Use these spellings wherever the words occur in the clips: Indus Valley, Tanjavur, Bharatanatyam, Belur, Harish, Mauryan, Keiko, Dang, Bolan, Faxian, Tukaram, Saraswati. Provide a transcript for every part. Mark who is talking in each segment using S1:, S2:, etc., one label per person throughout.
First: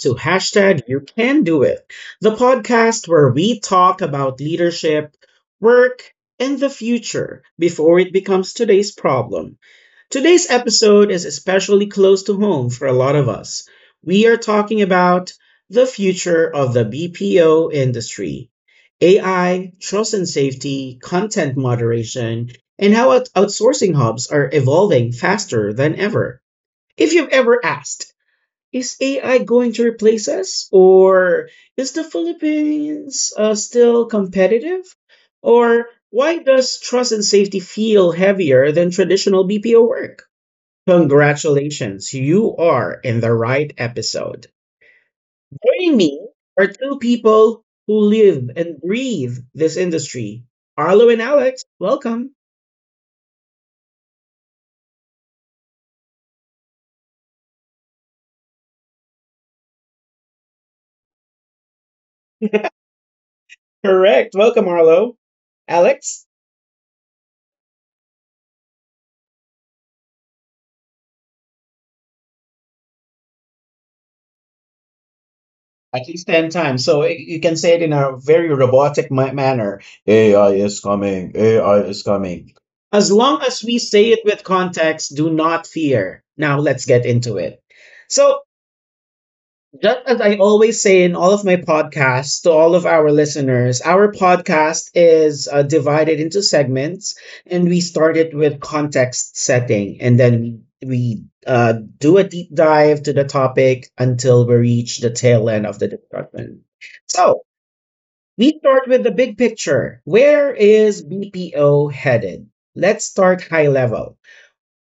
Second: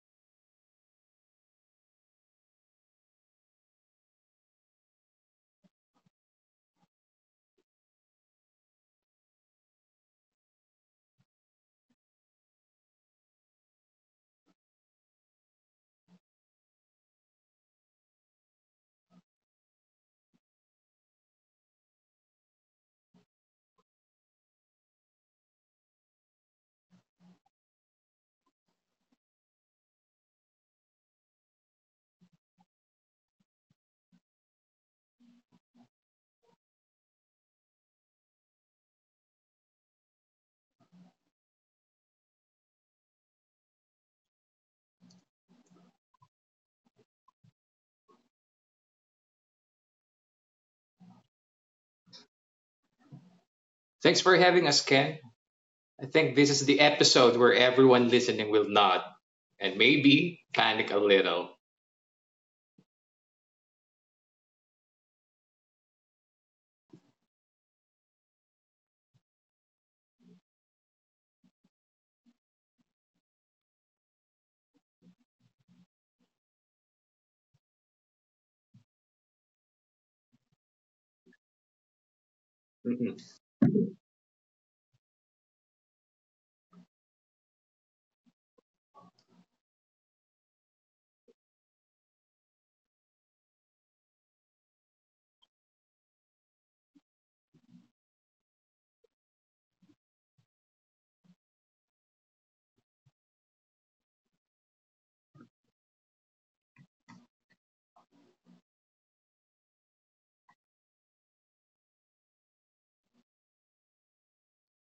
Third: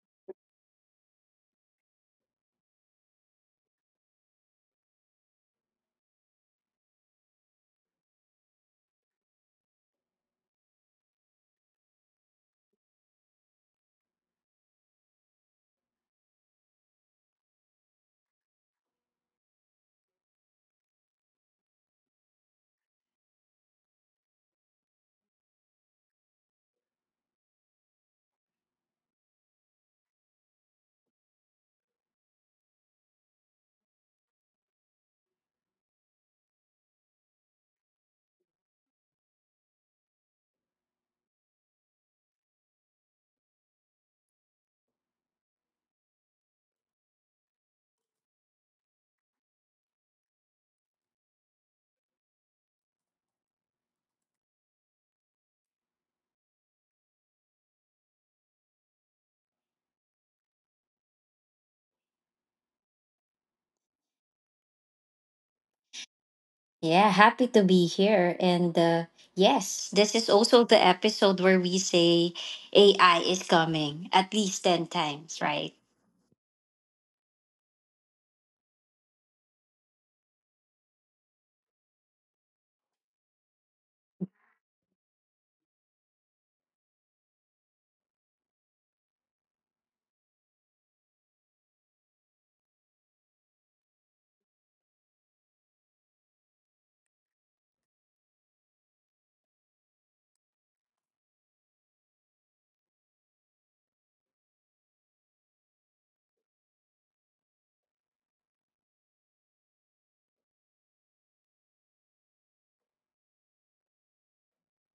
S1: to hashtag You Can Do It, the podcast where we talk about leadership, work, and the future before it becomes today's problem. Today's episode is especially close to home for a lot of us. We are talking about the future of the BPO industry, AI, trust and safety, content moderation, and how outsourcing hubs are evolving faster than ever. If you've ever asked, is AI going to replace us, or is the Philippines still competitive? Or why does trust and safety feel heavier than traditional BPO work? Congratulations, you are in the right episode. Joining me are two people who live and breathe this industry, Arlo and Alex. Welcome.
S2: Thanks for having us, Ken. I think this is the episode where everyone listening will nod and maybe panic a little.
S1: Correct. Welcome, Arlo. Alex,
S3: Yeah, happy to be here. And yes, this is also the episode where we say AI is coming at least 10 times, right?
S1: at least 10 times. So you can say it in a very robotic manner. AI is coming. AI is coming. As
S2: Mm-mm.
S1: long as we say it with context, do not fear. Now let's get into it. So just as I always say in all of my podcasts to all of our listeners, our podcast is divided into segments, and we start it with context setting, and then we do a deep dive to the topic until we reach the tail end of the discussion. So we start with the big picture. Where is BPO headed? Let's start high level.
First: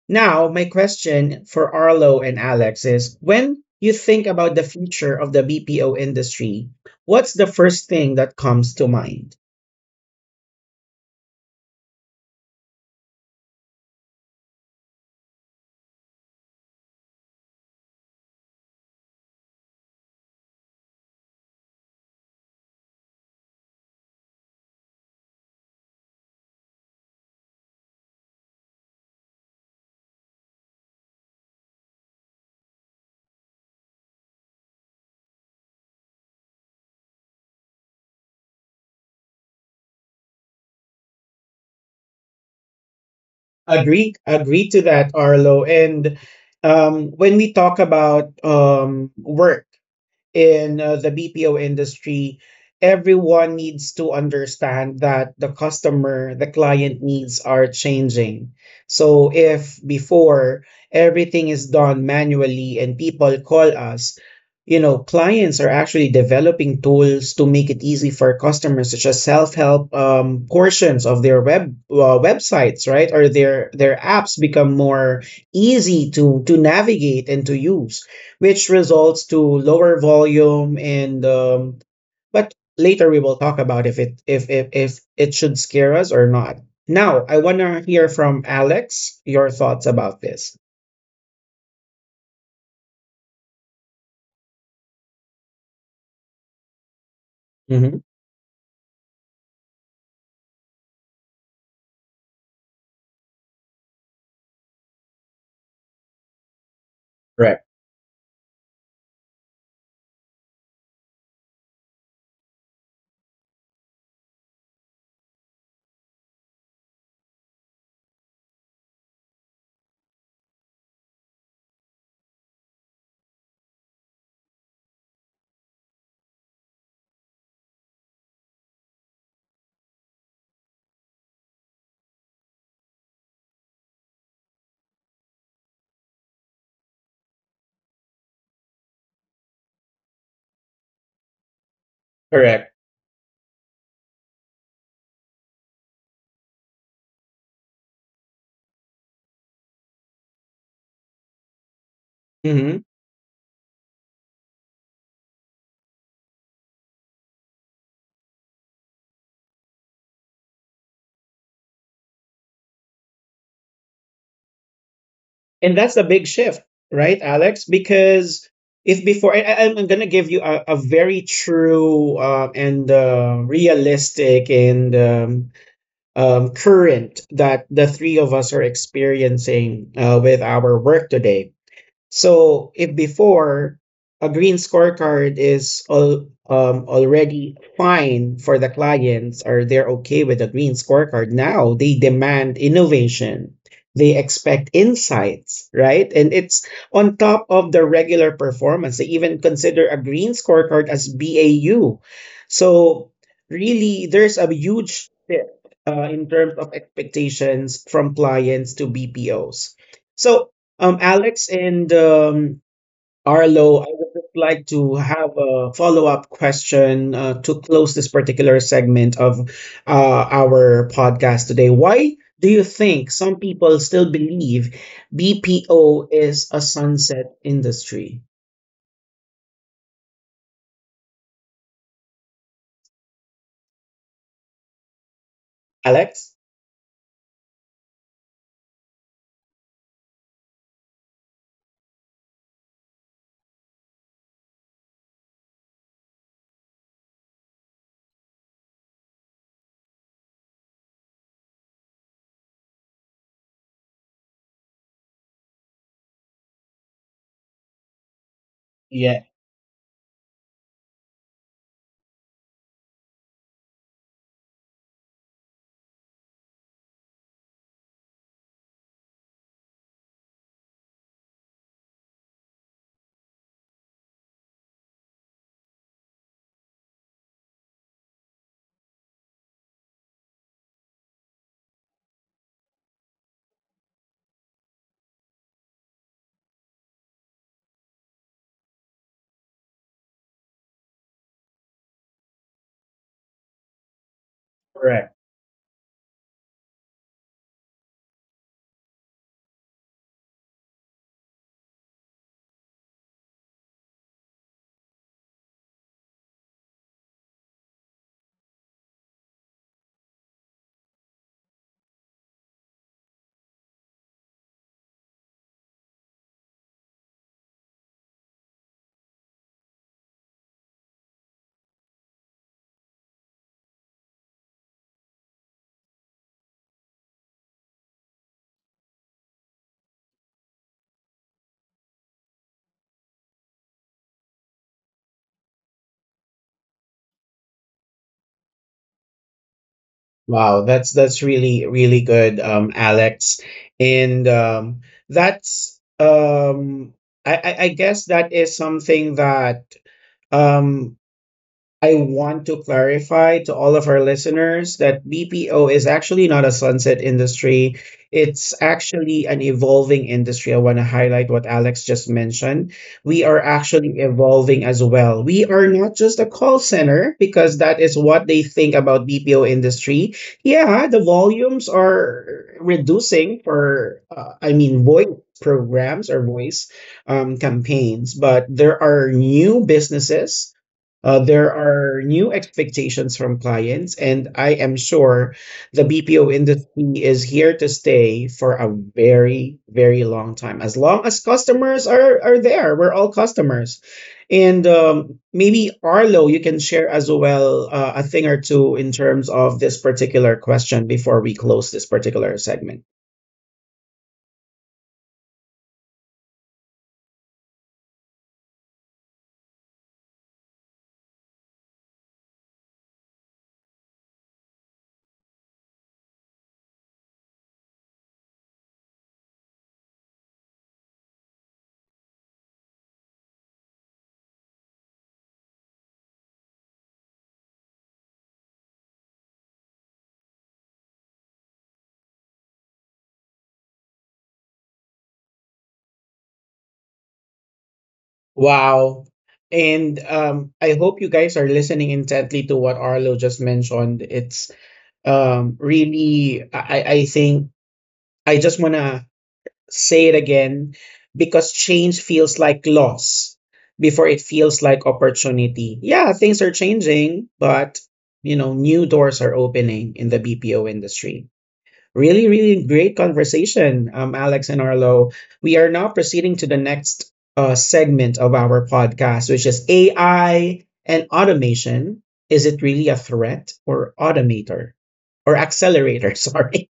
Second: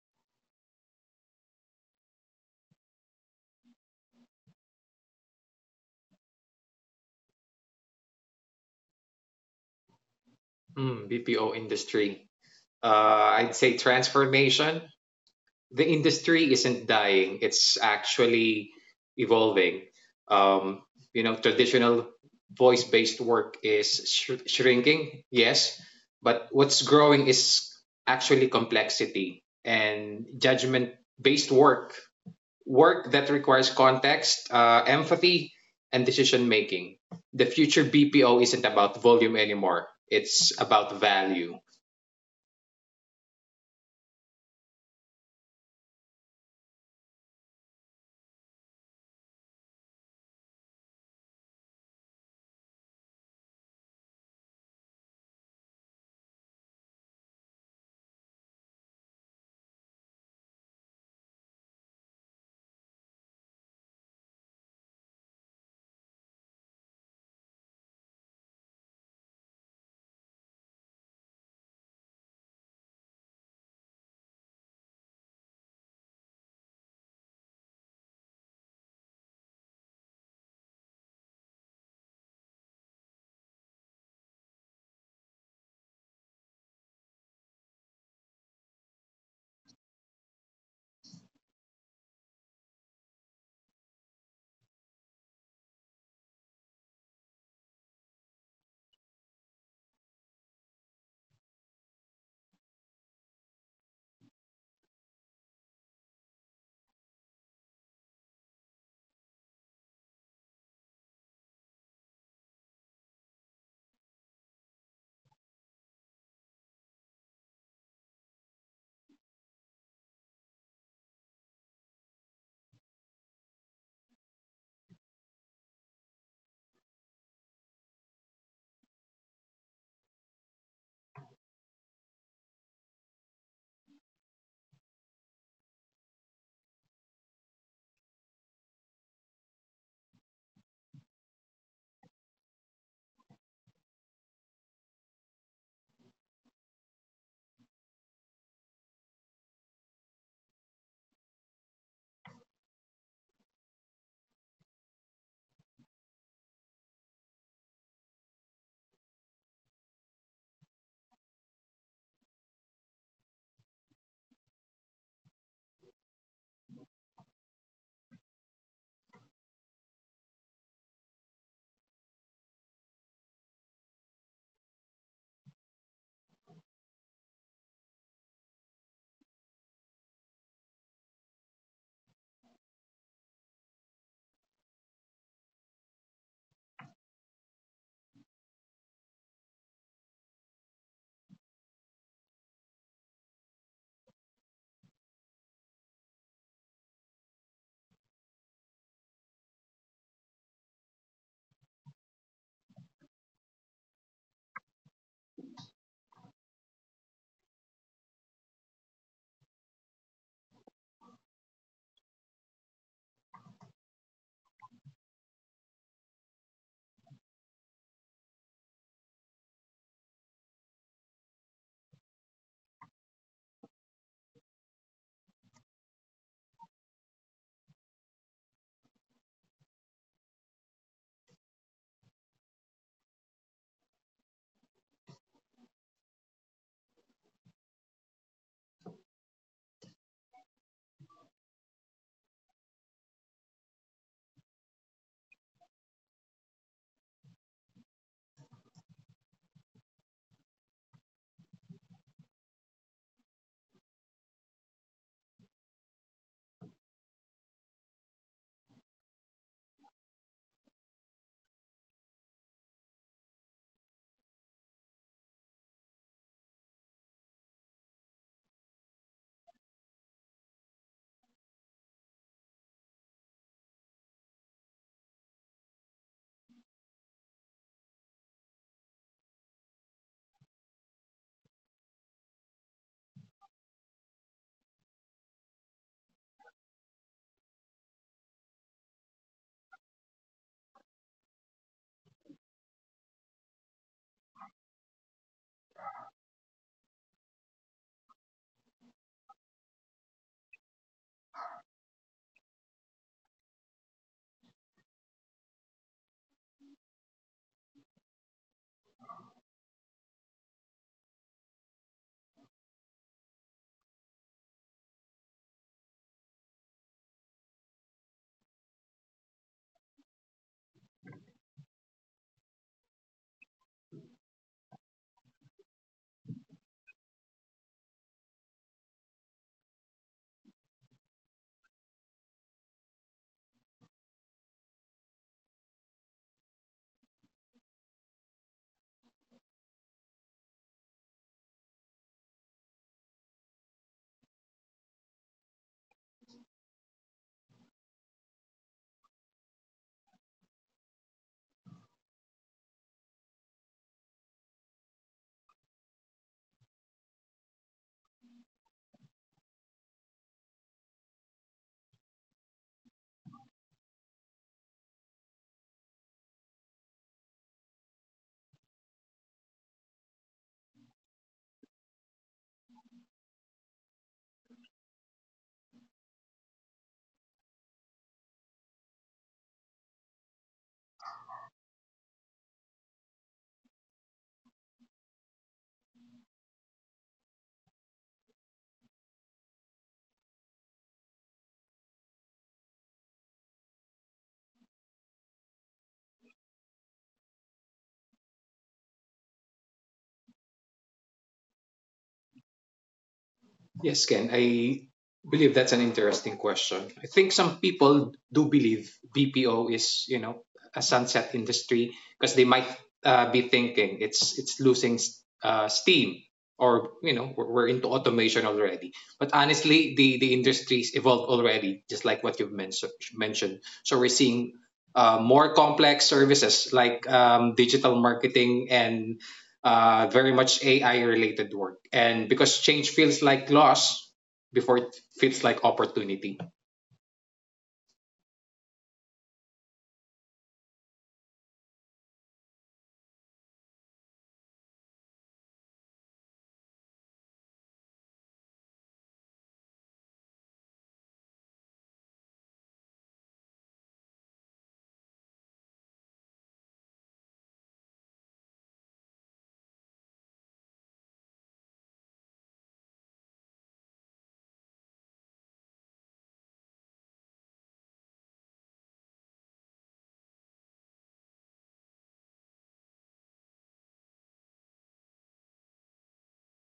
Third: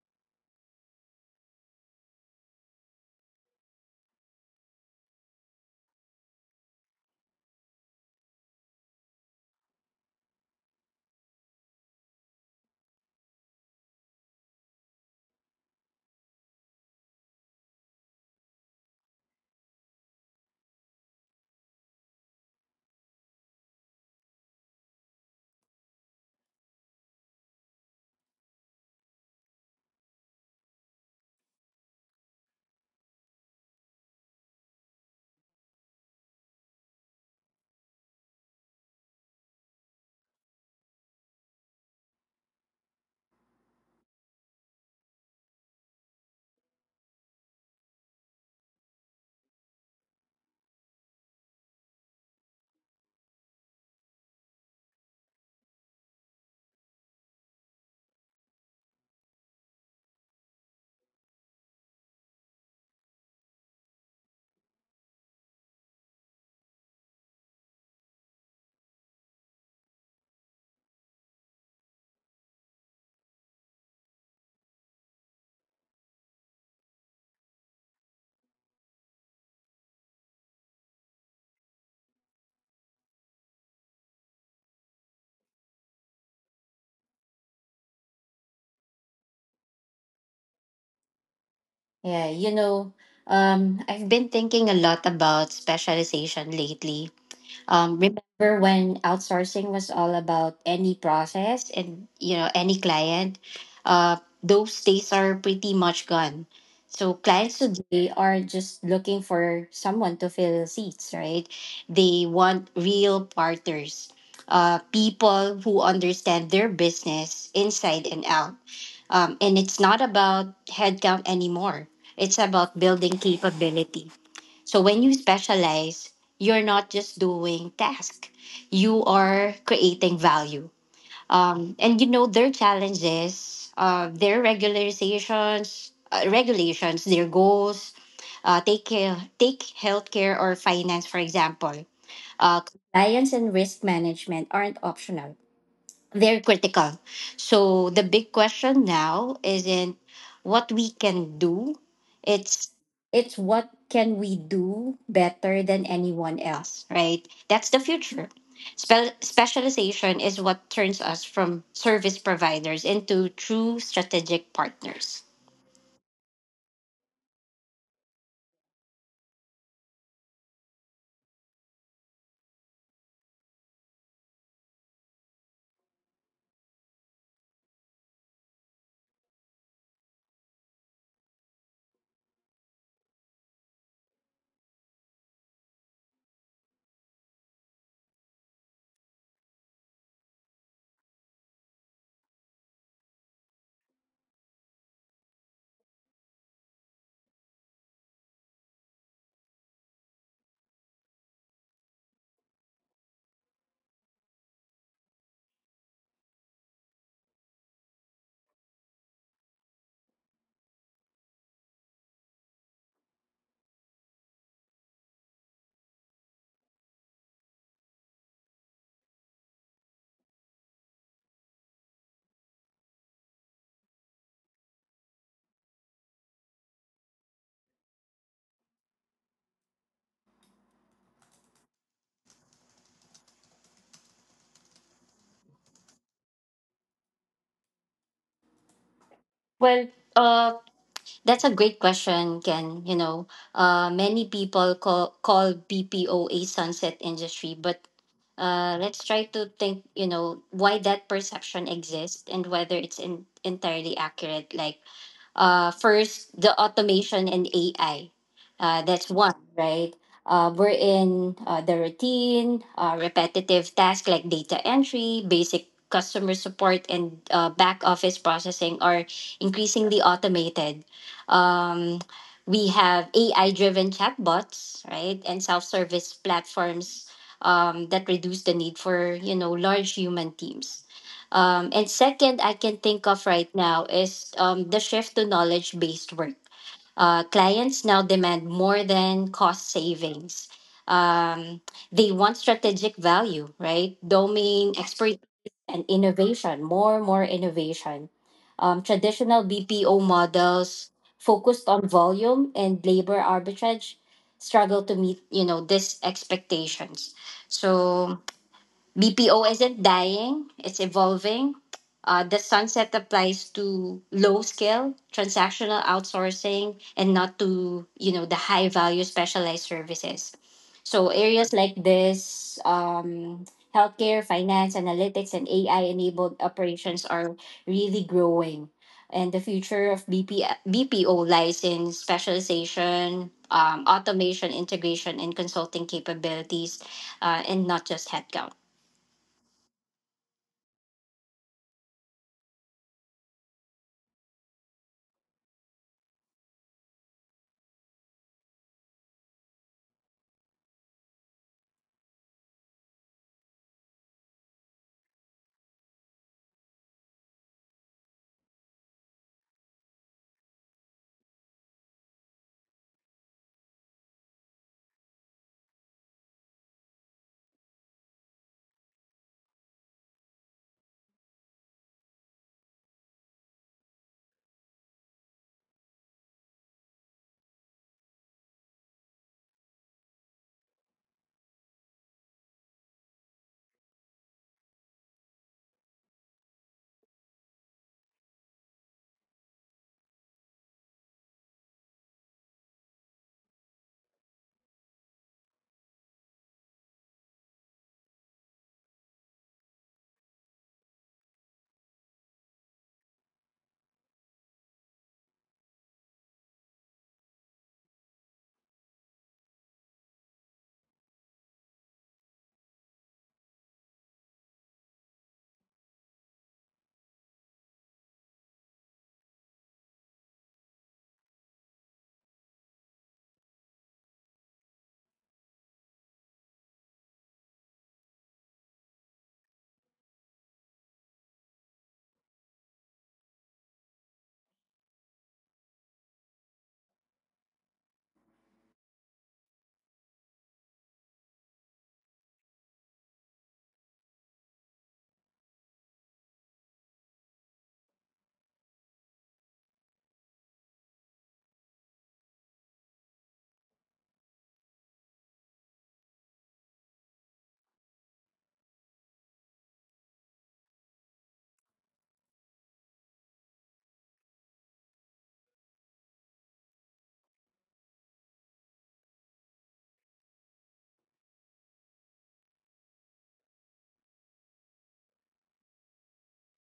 S1: Now, my question for Arlo and Alex is, when you think about the future of the BPO industry, what's the first thing that comes to mind?
S2: Mm, BPO industry. I'd say transformation. The industry isn't dying, it's actually evolving. Um, you know, traditional voice based work is shrinking, yes, but what's growing is actually complexity and judgment based work that requires context, empathy, and decision making. The future BPO isn't about volume anymore, it's about value.
S1: Agree, agree to that, Arlo. And when we talk about work, in the BPO industry, everyone needs to understand that the customer, the client needs are changing. So if before everything is done manually and people call us, you know, clients are actually developing tools to make it easy for customers, such as self-help portions of their websites, right, or their apps become more easy to navigate and to use, which results to lower volume and but later we will talk about if it should scare us or not. Now I want to hear from Alex your thoughts about this.
S3: Yeah, you know, I've been thinking a lot about specialization lately.
S1: Hmm.
S3: Remember when outsourcing was all about any process and any client? Uh, those days are pretty much gone. So clients
S1: Correct.
S3: today are just looking for someone to fill seats, right? They want real partners, people who understand their business inside and out. And it's not about headcount anymore. It's about building capability. So when you specialize, you're not just doing task. You are creating value. And their challenges, regulations, their goals. Take healthcare or finance for example.
S1: Correct.
S3: Compliance and risk management aren't optional, very critical. So the big question now isn't what we can do. It's
S1: Hmm.
S3: it's what can we do better than anyone else, right? That's the future. Specialization is what turns us from service providers into true strategic partners.
S1: And that's a big shift, right, Alex? Because if before I'm gonna give you a very true and realistic and current that the three of us are experiencing with our work today. So if before a green scorecard is all, already fine for the clients or they're okay with a green scorecard, now they demand innovation. They expect insights, right? And it's on top of the regular performance. They even consider a green scorecard as BAU. So really, there's a huge shift in terms of expectations from clients to BPOs. So Alex and Arlo, I would just like to have a follow-up question to close this particular segment of our podcast today. Why do you think some people still believe BPO is a sunset industry? Alex?
S3: Well, uh, That's a great question, Ken. You know, many people call BPO a sunset industry, but let's try to think, why that perception exists and whether it's entirely accurate. First, the automation and AI. That's
S1: Yeah,
S3: one, right? We're in the routine, repetitive tasks like data entry, basic customer support, and back office processing are increasingly automated. Um, we have AI driven chatbots, right? And self service platforms that reduce the need for, large human teams. Um, and second, I can think of right now is the shift to knowledge based work. Clients now demand more than cost savings. Um, they want strategic value, right? Domain
S1: correct.
S3: expertise and innovation, more innovation. Traditional BPO models focused on volume and labor arbitrage struggle to meet, these expectations. So BPO isn't dying, it's evolving. The sunset applies to low scale transactional outsourcing and not to the high value specialized services. So areas like this, healthcare, finance, analytics, and AI enabled operations are really growing. And the future of BPO lies in specialization, automation, integration, and consulting capabilities, and not just headcount.
S1: Wow, that's really good, Alex, and that's I, I guess that is something that um I want to clarify to all of our listeners that BPO is actually not a sunset industry. It's actually an evolving industry. I want to highlight what Alex just mentioned. We are actually evolving as well. We are not just a call center because that is what they think about BPO industry. Yeah, the volumes are reducing for I mean voice programs or voice campaigns, but there are new businesses, there are new expectations from clients, and I am sure the BPO industry is here to stay for a very, very long time. As long as customers are there, we're all customers. And maybe Arlo, you can share as well a thing or two in terms of this particular question before we close this particular segment.
S2: Yes, Ken, I believe that's an interesting question. I think some people do believe BPO is, you know, a sunset industry because they might be thinking it's losing steam, or you know we're into automation already. But honestly, the industries evolved already, just like what you've mentioned. So we're seeing more complex services like digital marketing and very much AI related work. And because change feels like loss before it feels like opportunity.
S1: Wow. And I hope you guys are listening intently to what Arlo just mentioned. It's really I think I just want to say it again, because change feels like loss before it feels like opportunity. Yeah, things are changing, but you know, new doors are opening in the BPO industry. Really, really great conversation, Alex and Arlo. We are now proceeding to the next segment of our podcast, which is AI and automation. Is it really a threat or automator or accelerator? Sorry.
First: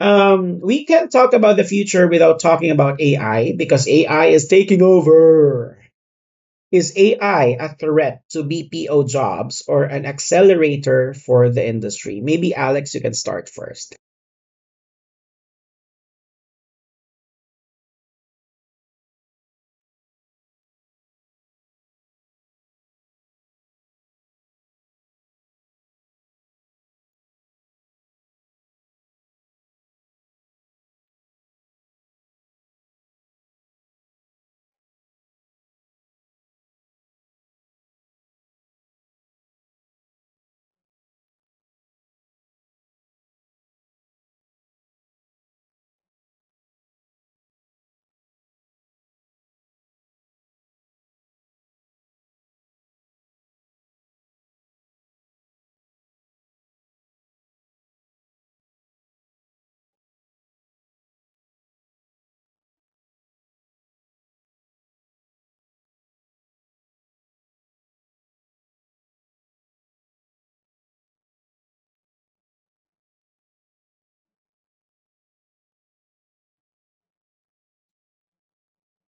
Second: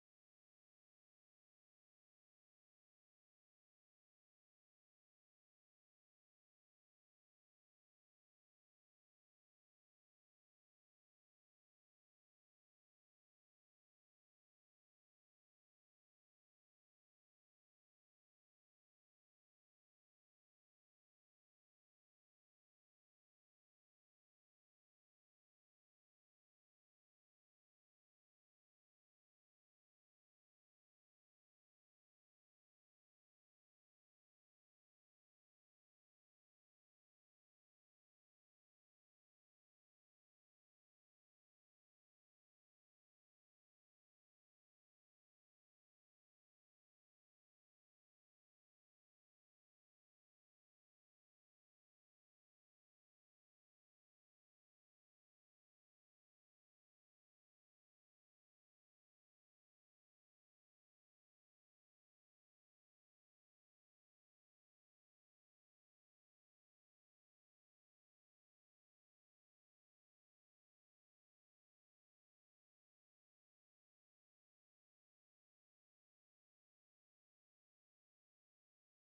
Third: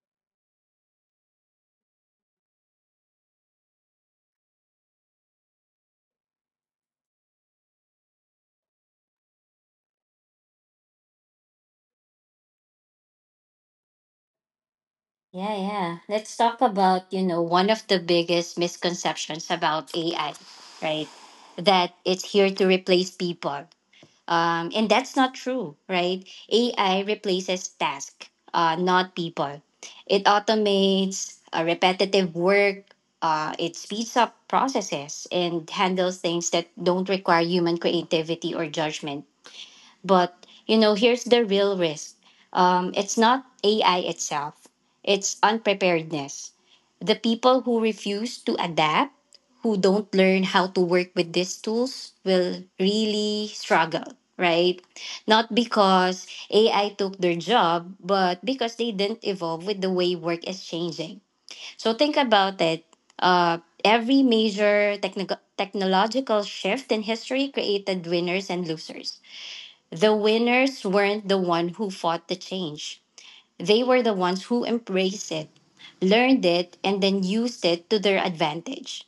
S1: We can't talk about the future without talking about AI because AI is taking over. Is AI a threat to BPO jobs or an accelerator for the industry? Maybe Alex, you can start first.
S3: Yeah, yeah. Let's talk about, one of the biggest misconceptions about AI, right? That it's here to replace people. And that's not true, right? AI replaces tasks, not people. It automates repetitive work, it speeds up processes and handles things that don't require human creativity or judgment. But here's the real risk. It's not AI itself; it's unpreparedness. The people who refuse to adapt, who don't learn how to work with these tools, will really struggle. Right? Not because AI took their job, but because they didn't evolve with the way work is changing. So think about it. Uh, every major technological shift in history created winners and losers. The winners weren't the one who fought the change. They were the ones who embraced it, learned it, and then used it to their advantage.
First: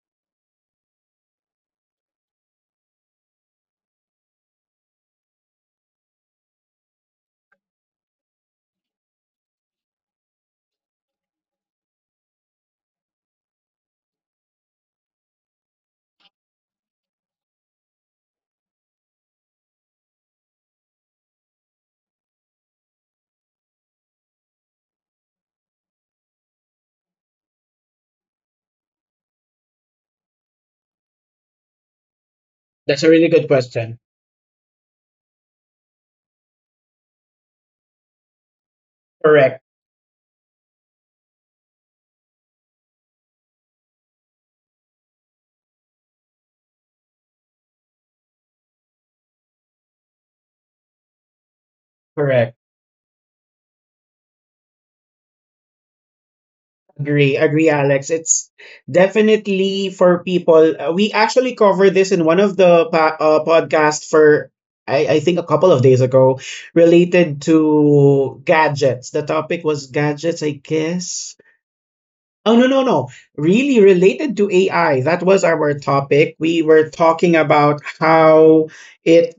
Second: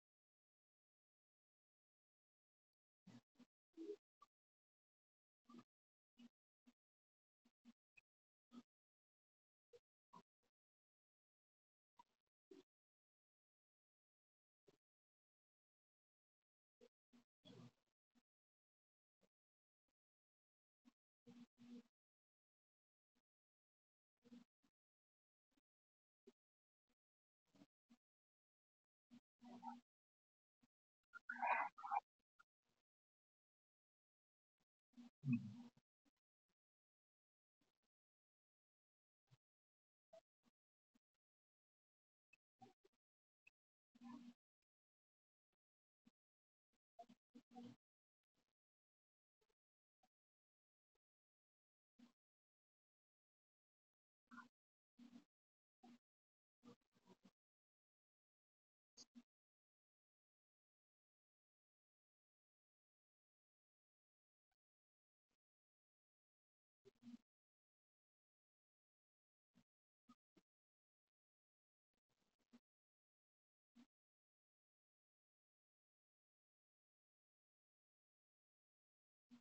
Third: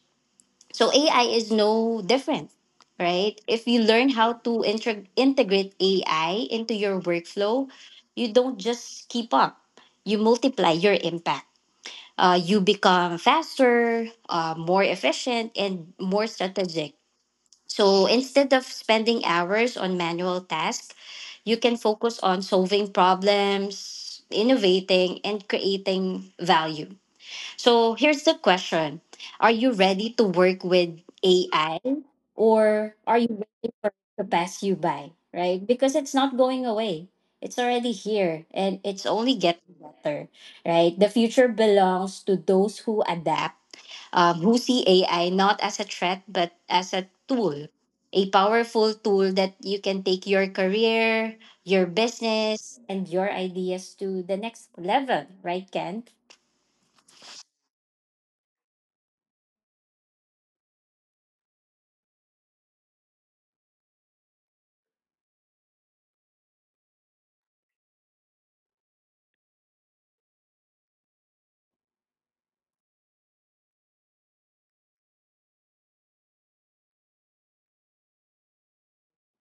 S3: So AI is no different, right? If you learn how to integrate AI into your workflow, you don't just keep up, you multiply your impact. You become faster, more efficient, and more strategic. So instead of spending hours on manual tasks, you can focus on solving problems, innovating, and creating value. So here's the question: are you ready to work with AI, or
S1: That's a
S3: are you
S1: really good
S3: waiting for
S1: question.
S3: it to pass you by? Right? Because it's not going away. It's already here and it's only
S1: Correct,
S3: getting better, right? The future belongs to those who adapt, who see AI not as a threat but as a tool, a powerful tool that you can take your career, your
S1: correct.
S3: business, and your ideas to the next level, right, Ken?
S1: Agree, agree, Alex. It's definitely for people. We actually covered this in one of the podcasts for, I think, a couple of days ago, related to gadgets. The topic was gadgets, I guess. Oh, no, no, no. Really related to AI. That was our topic. We were talking about how it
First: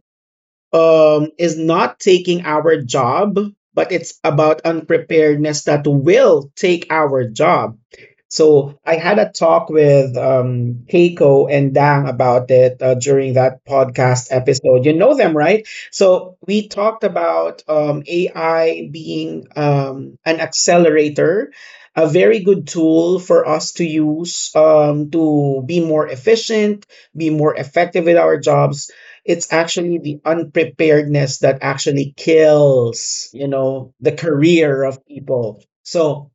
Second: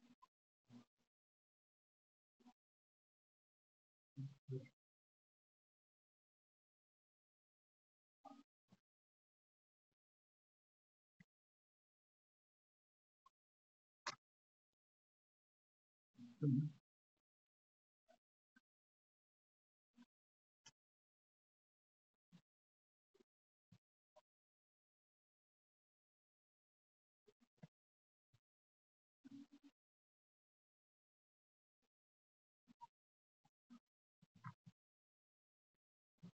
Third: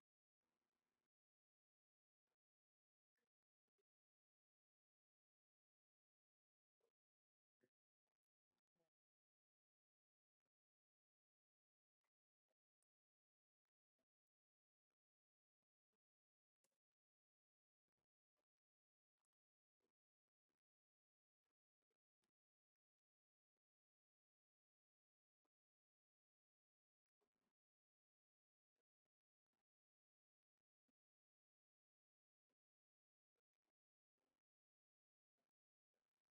S1: um, is not taking our job, but it's about unpreparedness that will take our job. So I had a talk with Keiko and Dang about it during that podcast episode. You know them, right? So we talked about AI being an accelerator, a very good tool for us to use to be more efficient, be more effective with our jobs. It's actually the unpreparedness that actually kills, you know, the career of people. So,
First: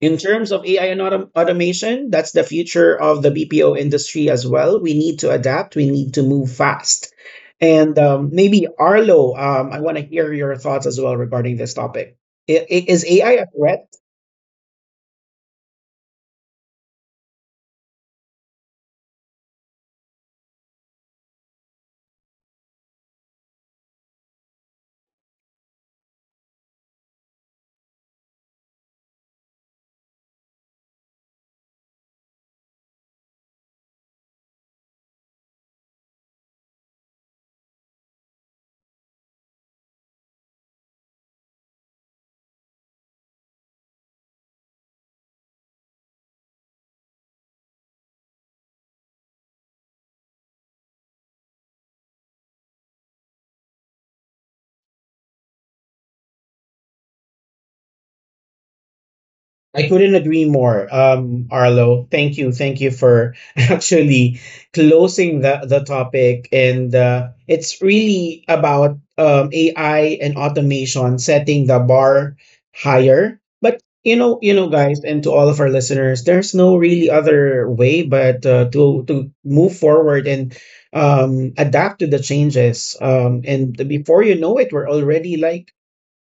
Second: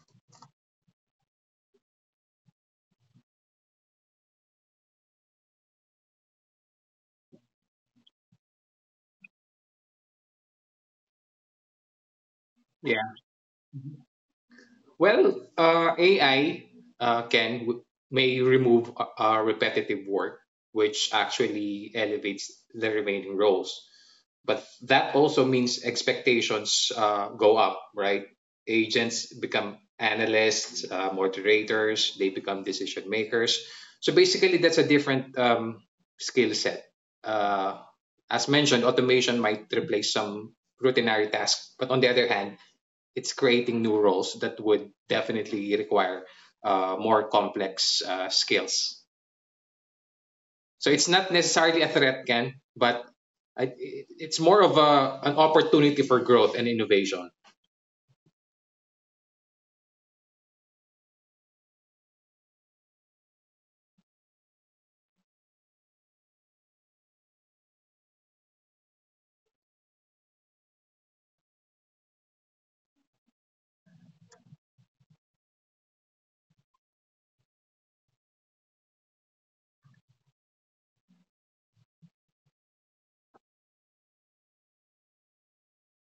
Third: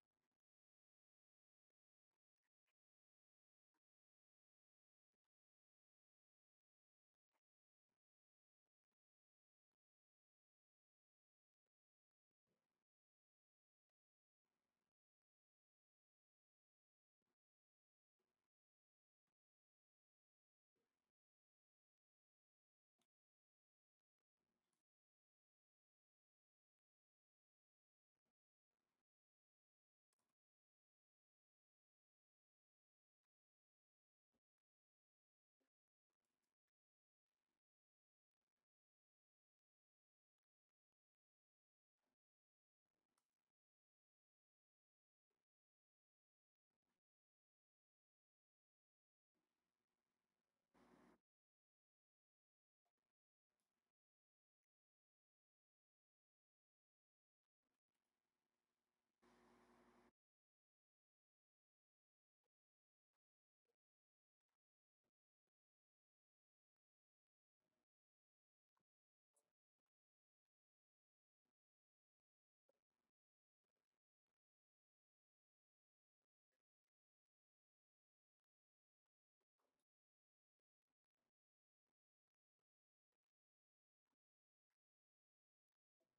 S1: in terms of AI and automation, that's the future of the BPO industry as well. We need to adapt, we need to move fast. And maybe Arlo, I want to hear your thoughts as well regarding this topic.
S2: Yeah.
S1: Is AI a threat?
S2: Well, AI can may remove repetitive work, which actually elevates the remaining roles, but that also means expectations go up, right? Agents become analysts, moderators, they become decision makers. So basically, that's a different skill set. Uh, as mentioned, automation might replace some routinary tasks, but on the other hand, it's creating new roles that would definitely require more complex skills. So it's not necessarily a threat, Ken, but I, it's more of an opportunity for growth and innovation.
S1: I couldn't agree more, Arlo. Thank you for actually closing the topic, and it's really about AI and automation setting the bar higher. But you know, guys, and to all of our listeners, there's no really other way but to move forward and adapt to the changes. And before you know it, we're already like,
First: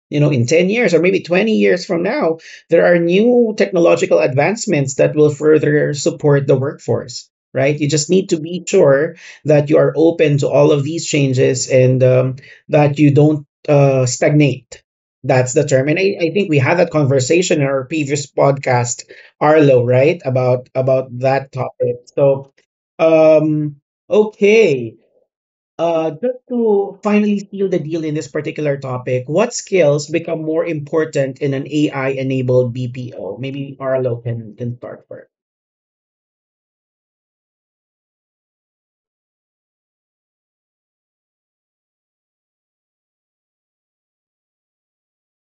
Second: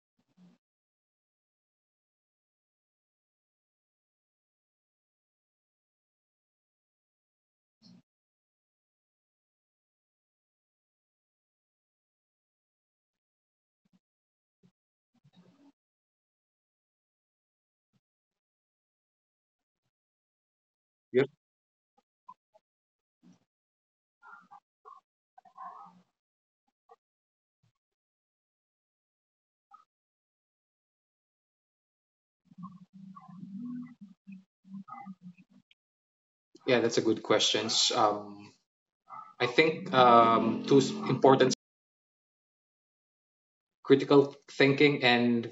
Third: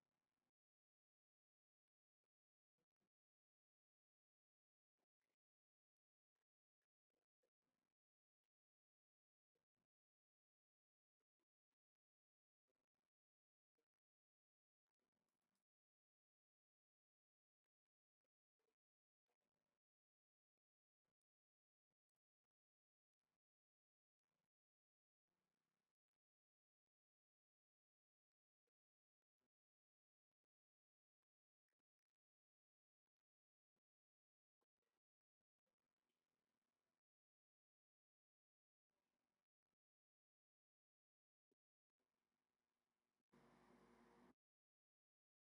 S1: you know, in 10 years or maybe 20 years from now, there are new technological advancements that will further support the workforce, right? You just need to be sure that you are open to all of these changes and that you don't stagnate. That's the term, and I think we had that conversation in our previous podcast, Arlo, right, about
S2: Yep.
S1: that topic. So um okay, just to finally seal the deal in this particular topic, what skills become more important in an AI-enabled BPO? Maybe Arlo can start first.
S2: Yeah, that's a good question. Um, I think two important, critical thinking and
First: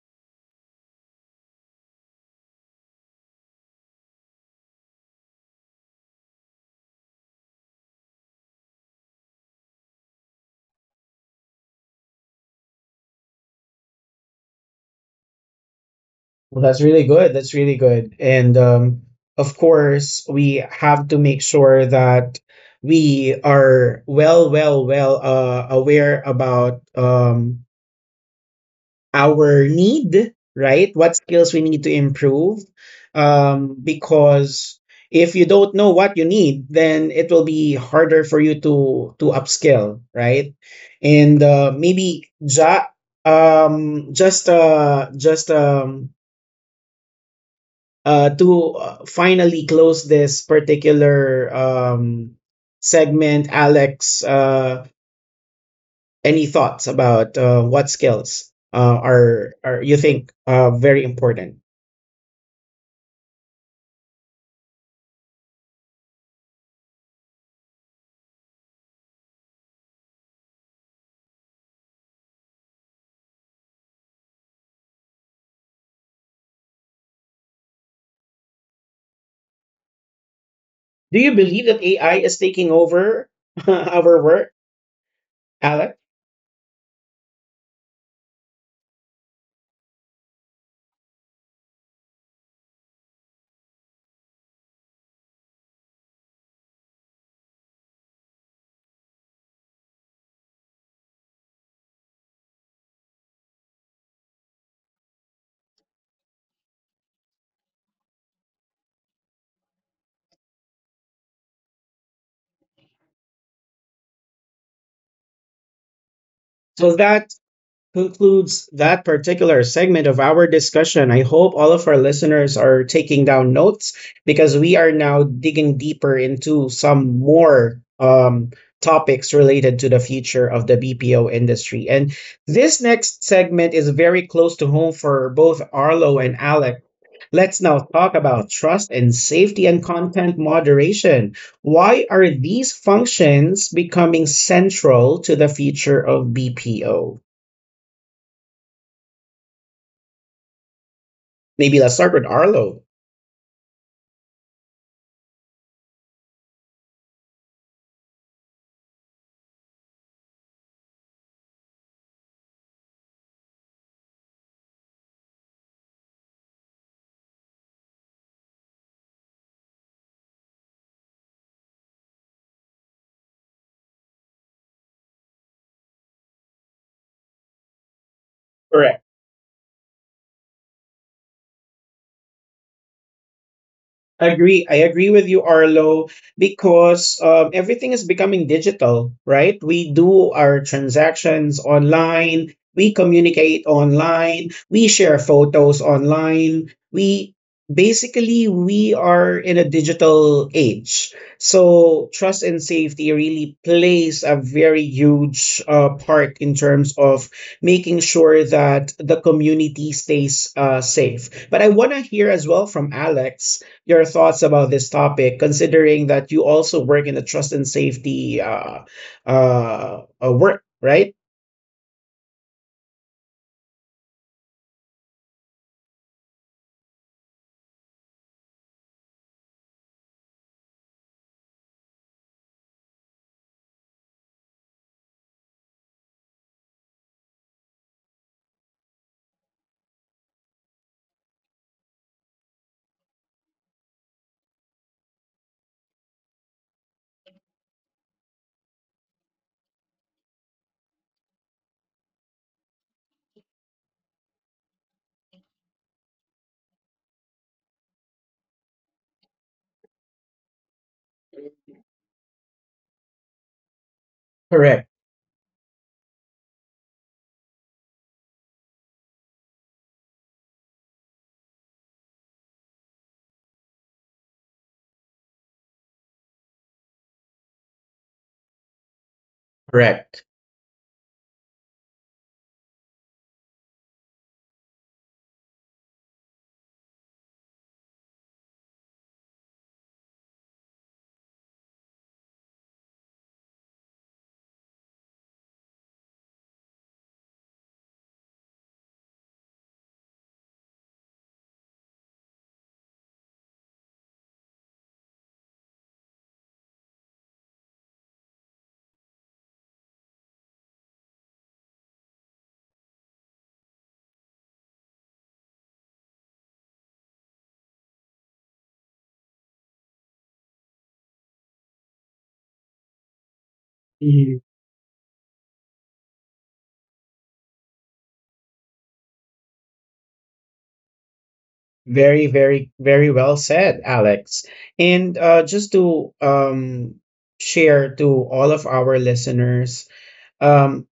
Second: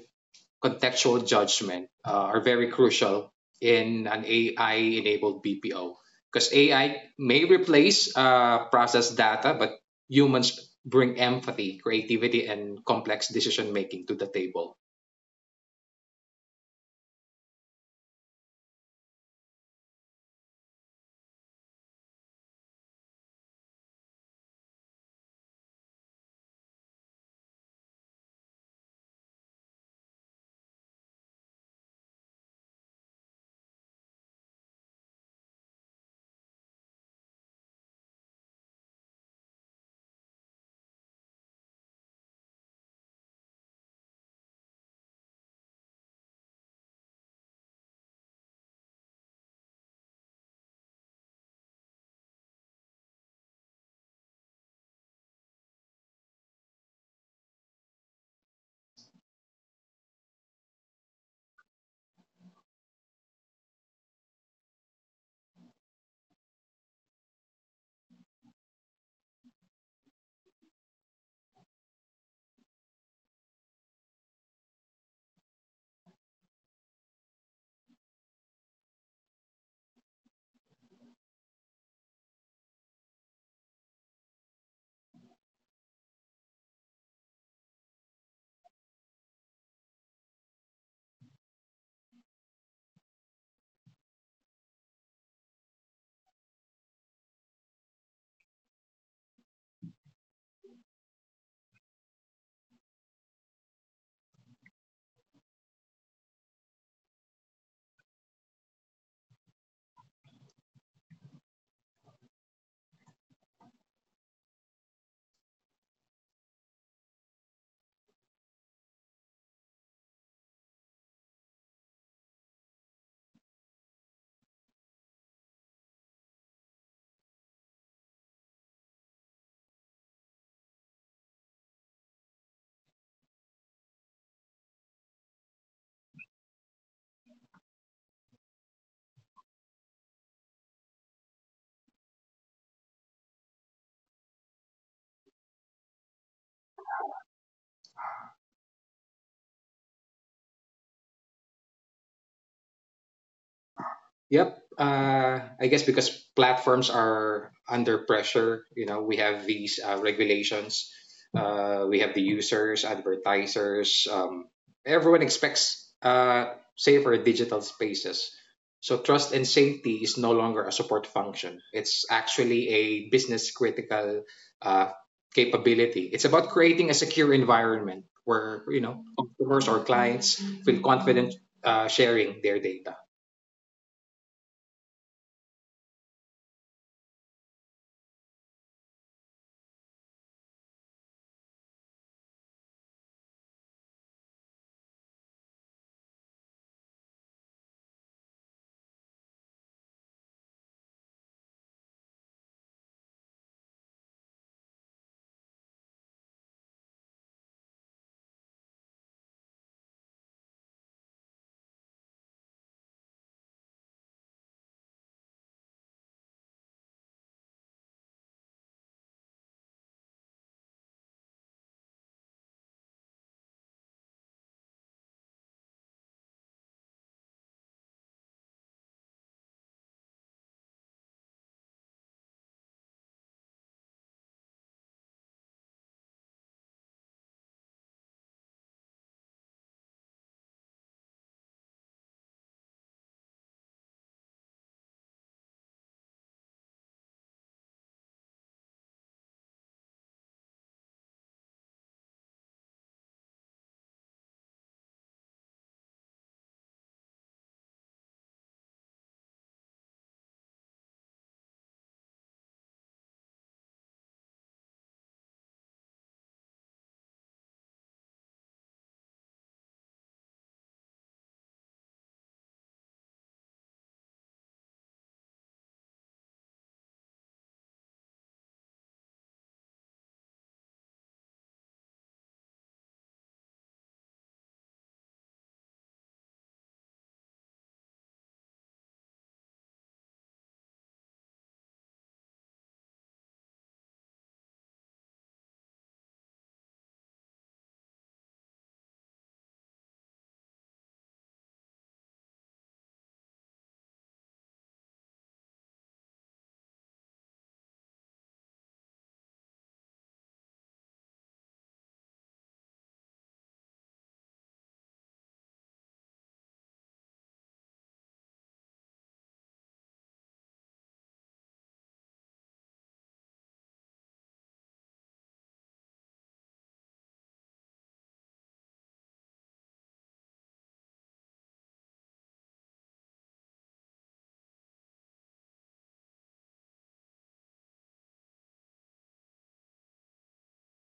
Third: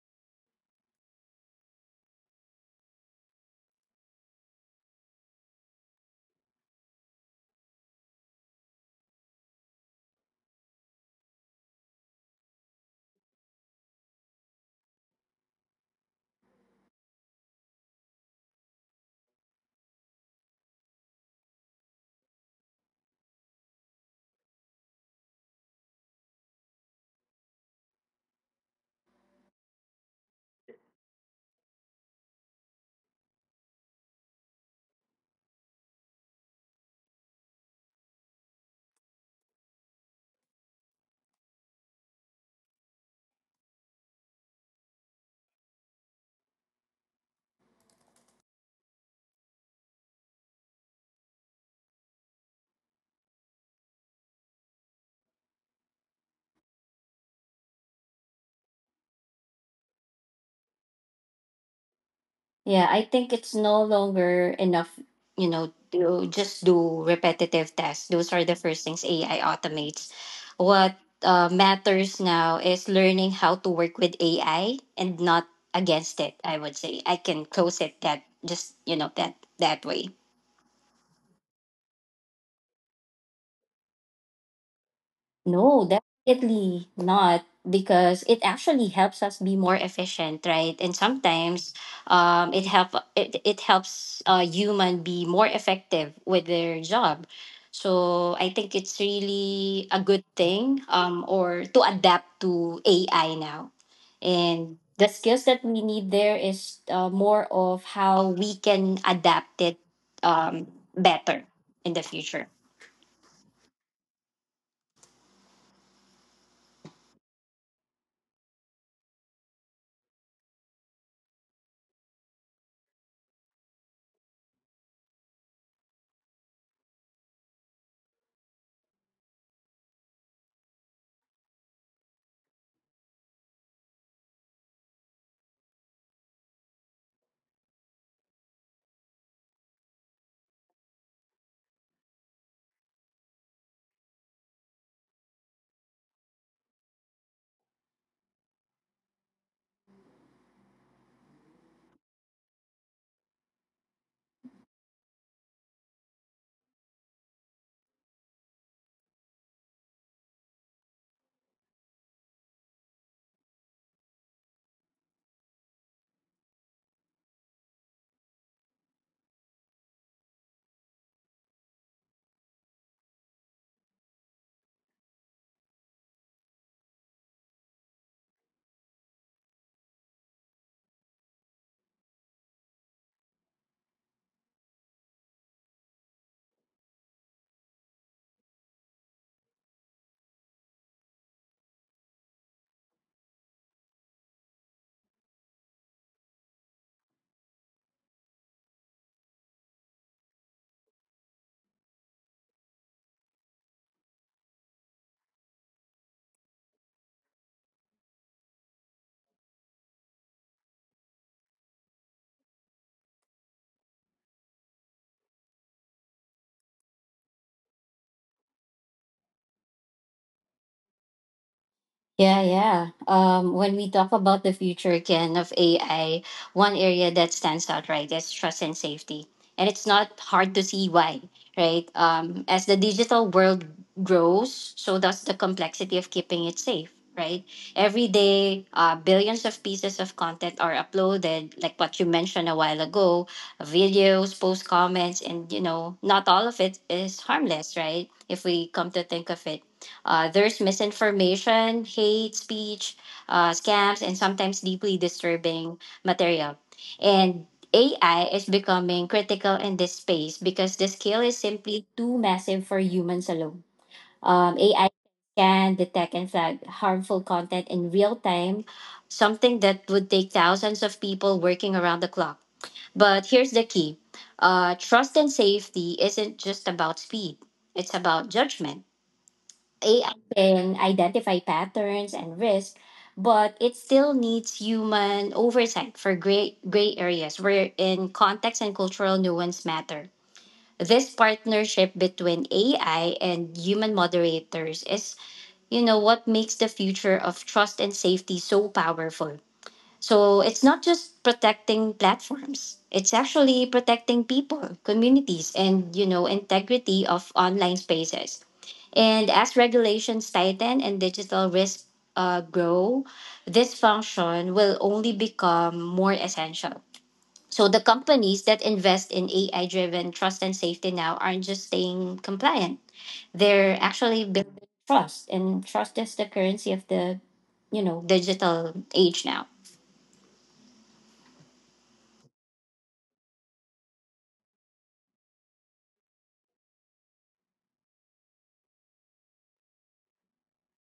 S2: contextual judgment, are very crucial in an AI enabled BPO, because AI may replace process data, but humans bring empathy, creativity, and complex decision making to the table.
S1: Well, that's really good. That's really good. And of course, we have to make sure that we are well, well, well aware about our need, right? What skills we need to improve. Because if you don't know what you need, then it will be harder for you to upskill, right? And maybe just to finally close this particular segment, Alex, any thoughts about what skills are you think very important?
S3: Yeah, I think it's no longer enough, to just do repetitive tasks. Those are the first things AI automates. What matters now is learning how to work with AI and not against it. I would say I can close it that just that way.
S1: Do you believe that AI is taking over our work,
S3: No,
S1: Alec?
S3: definitely not, because it actually helps us be more efficient, right? And sometimes it helps a human be more effective with their job. So I think it's really a good thing or to adapt to AI now. And the skills that we need there is more of how we can adapt it, um, better in the future.
S1: So that concludes that particular segment of our discussion. I hope all of our listeners are taking down notes, because we are now digging deeper into some more topics related to the future of the BPO industry. And this next segment is very close to home for both Arlo and Alec. Let's now talk about trust and safety and content moderation. Why are these functions becoming central to the future of BPO? Maybe let's start with Arlo.
S2: Yep. I guess because platforms are under pressure, you know, we have these regulations. We have the users, advertisers. Everyone expects safer digital spaces. So trust and safety is no longer a support function. It's actually a business critical uh, capability. It's about creating a secure environment where you
S1: Correct.
S2: know customers or clients feel confident sharing their data.
S1: Agree. I agree with you, Arlo, because everything is becoming digital, right? We do our transactions online, we communicate online, we share photos online. We basically we are in a digital age. So trust and safety really plays a very huge part in terms of making sure that the community stays safe. But I want to hear as well from Alex your thoughts about this topic, considering that you also work in the trust and safety work, right?
S3: Yeah, yeah. When we talk about the future again of AI, one area that stands out, right, is trust and safety. And it's not hard to see why, right? As the digital world grows, so does the complexity of keeping it safe, right? Every day, billions of pieces of content are uploaded, like what you mentioned a while ago: videos, post comments, and, not all of it is harmless, right? If we come to think of it, there's misinformation, hate speech, scams, and sometimes deeply disturbing material. And AI is becoming critical in this space because the scale is simply too massive for humans alone. AI
S1: Correct,
S3: can detect and flag harmful content in real time, something that would take thousands of people working around the clock. But here's the key: trust and safety isn't just about speed, it's about judgment. AI
S1: correct.
S3: can identify patterns and risk, but it still needs human oversight for gray areas wherein context and cultural nuance matter. This partnership between AI and human moderators is, what makes the future of trust and safety so powerful. So it's not just protecting platforms. It's actually protecting people, communities, and integrity of online spaces. And as regulations tighten and digital risks grow, this function will only become more essential. So the companies that invest in AI driven trust and safety now aren't just staying compliant. They're actually
S1: Mhm.
S3: building trust, and trust is the currency of the, digital age now.
S1: Very, very, very well said, Alex. And just to share to all of our listeners, um,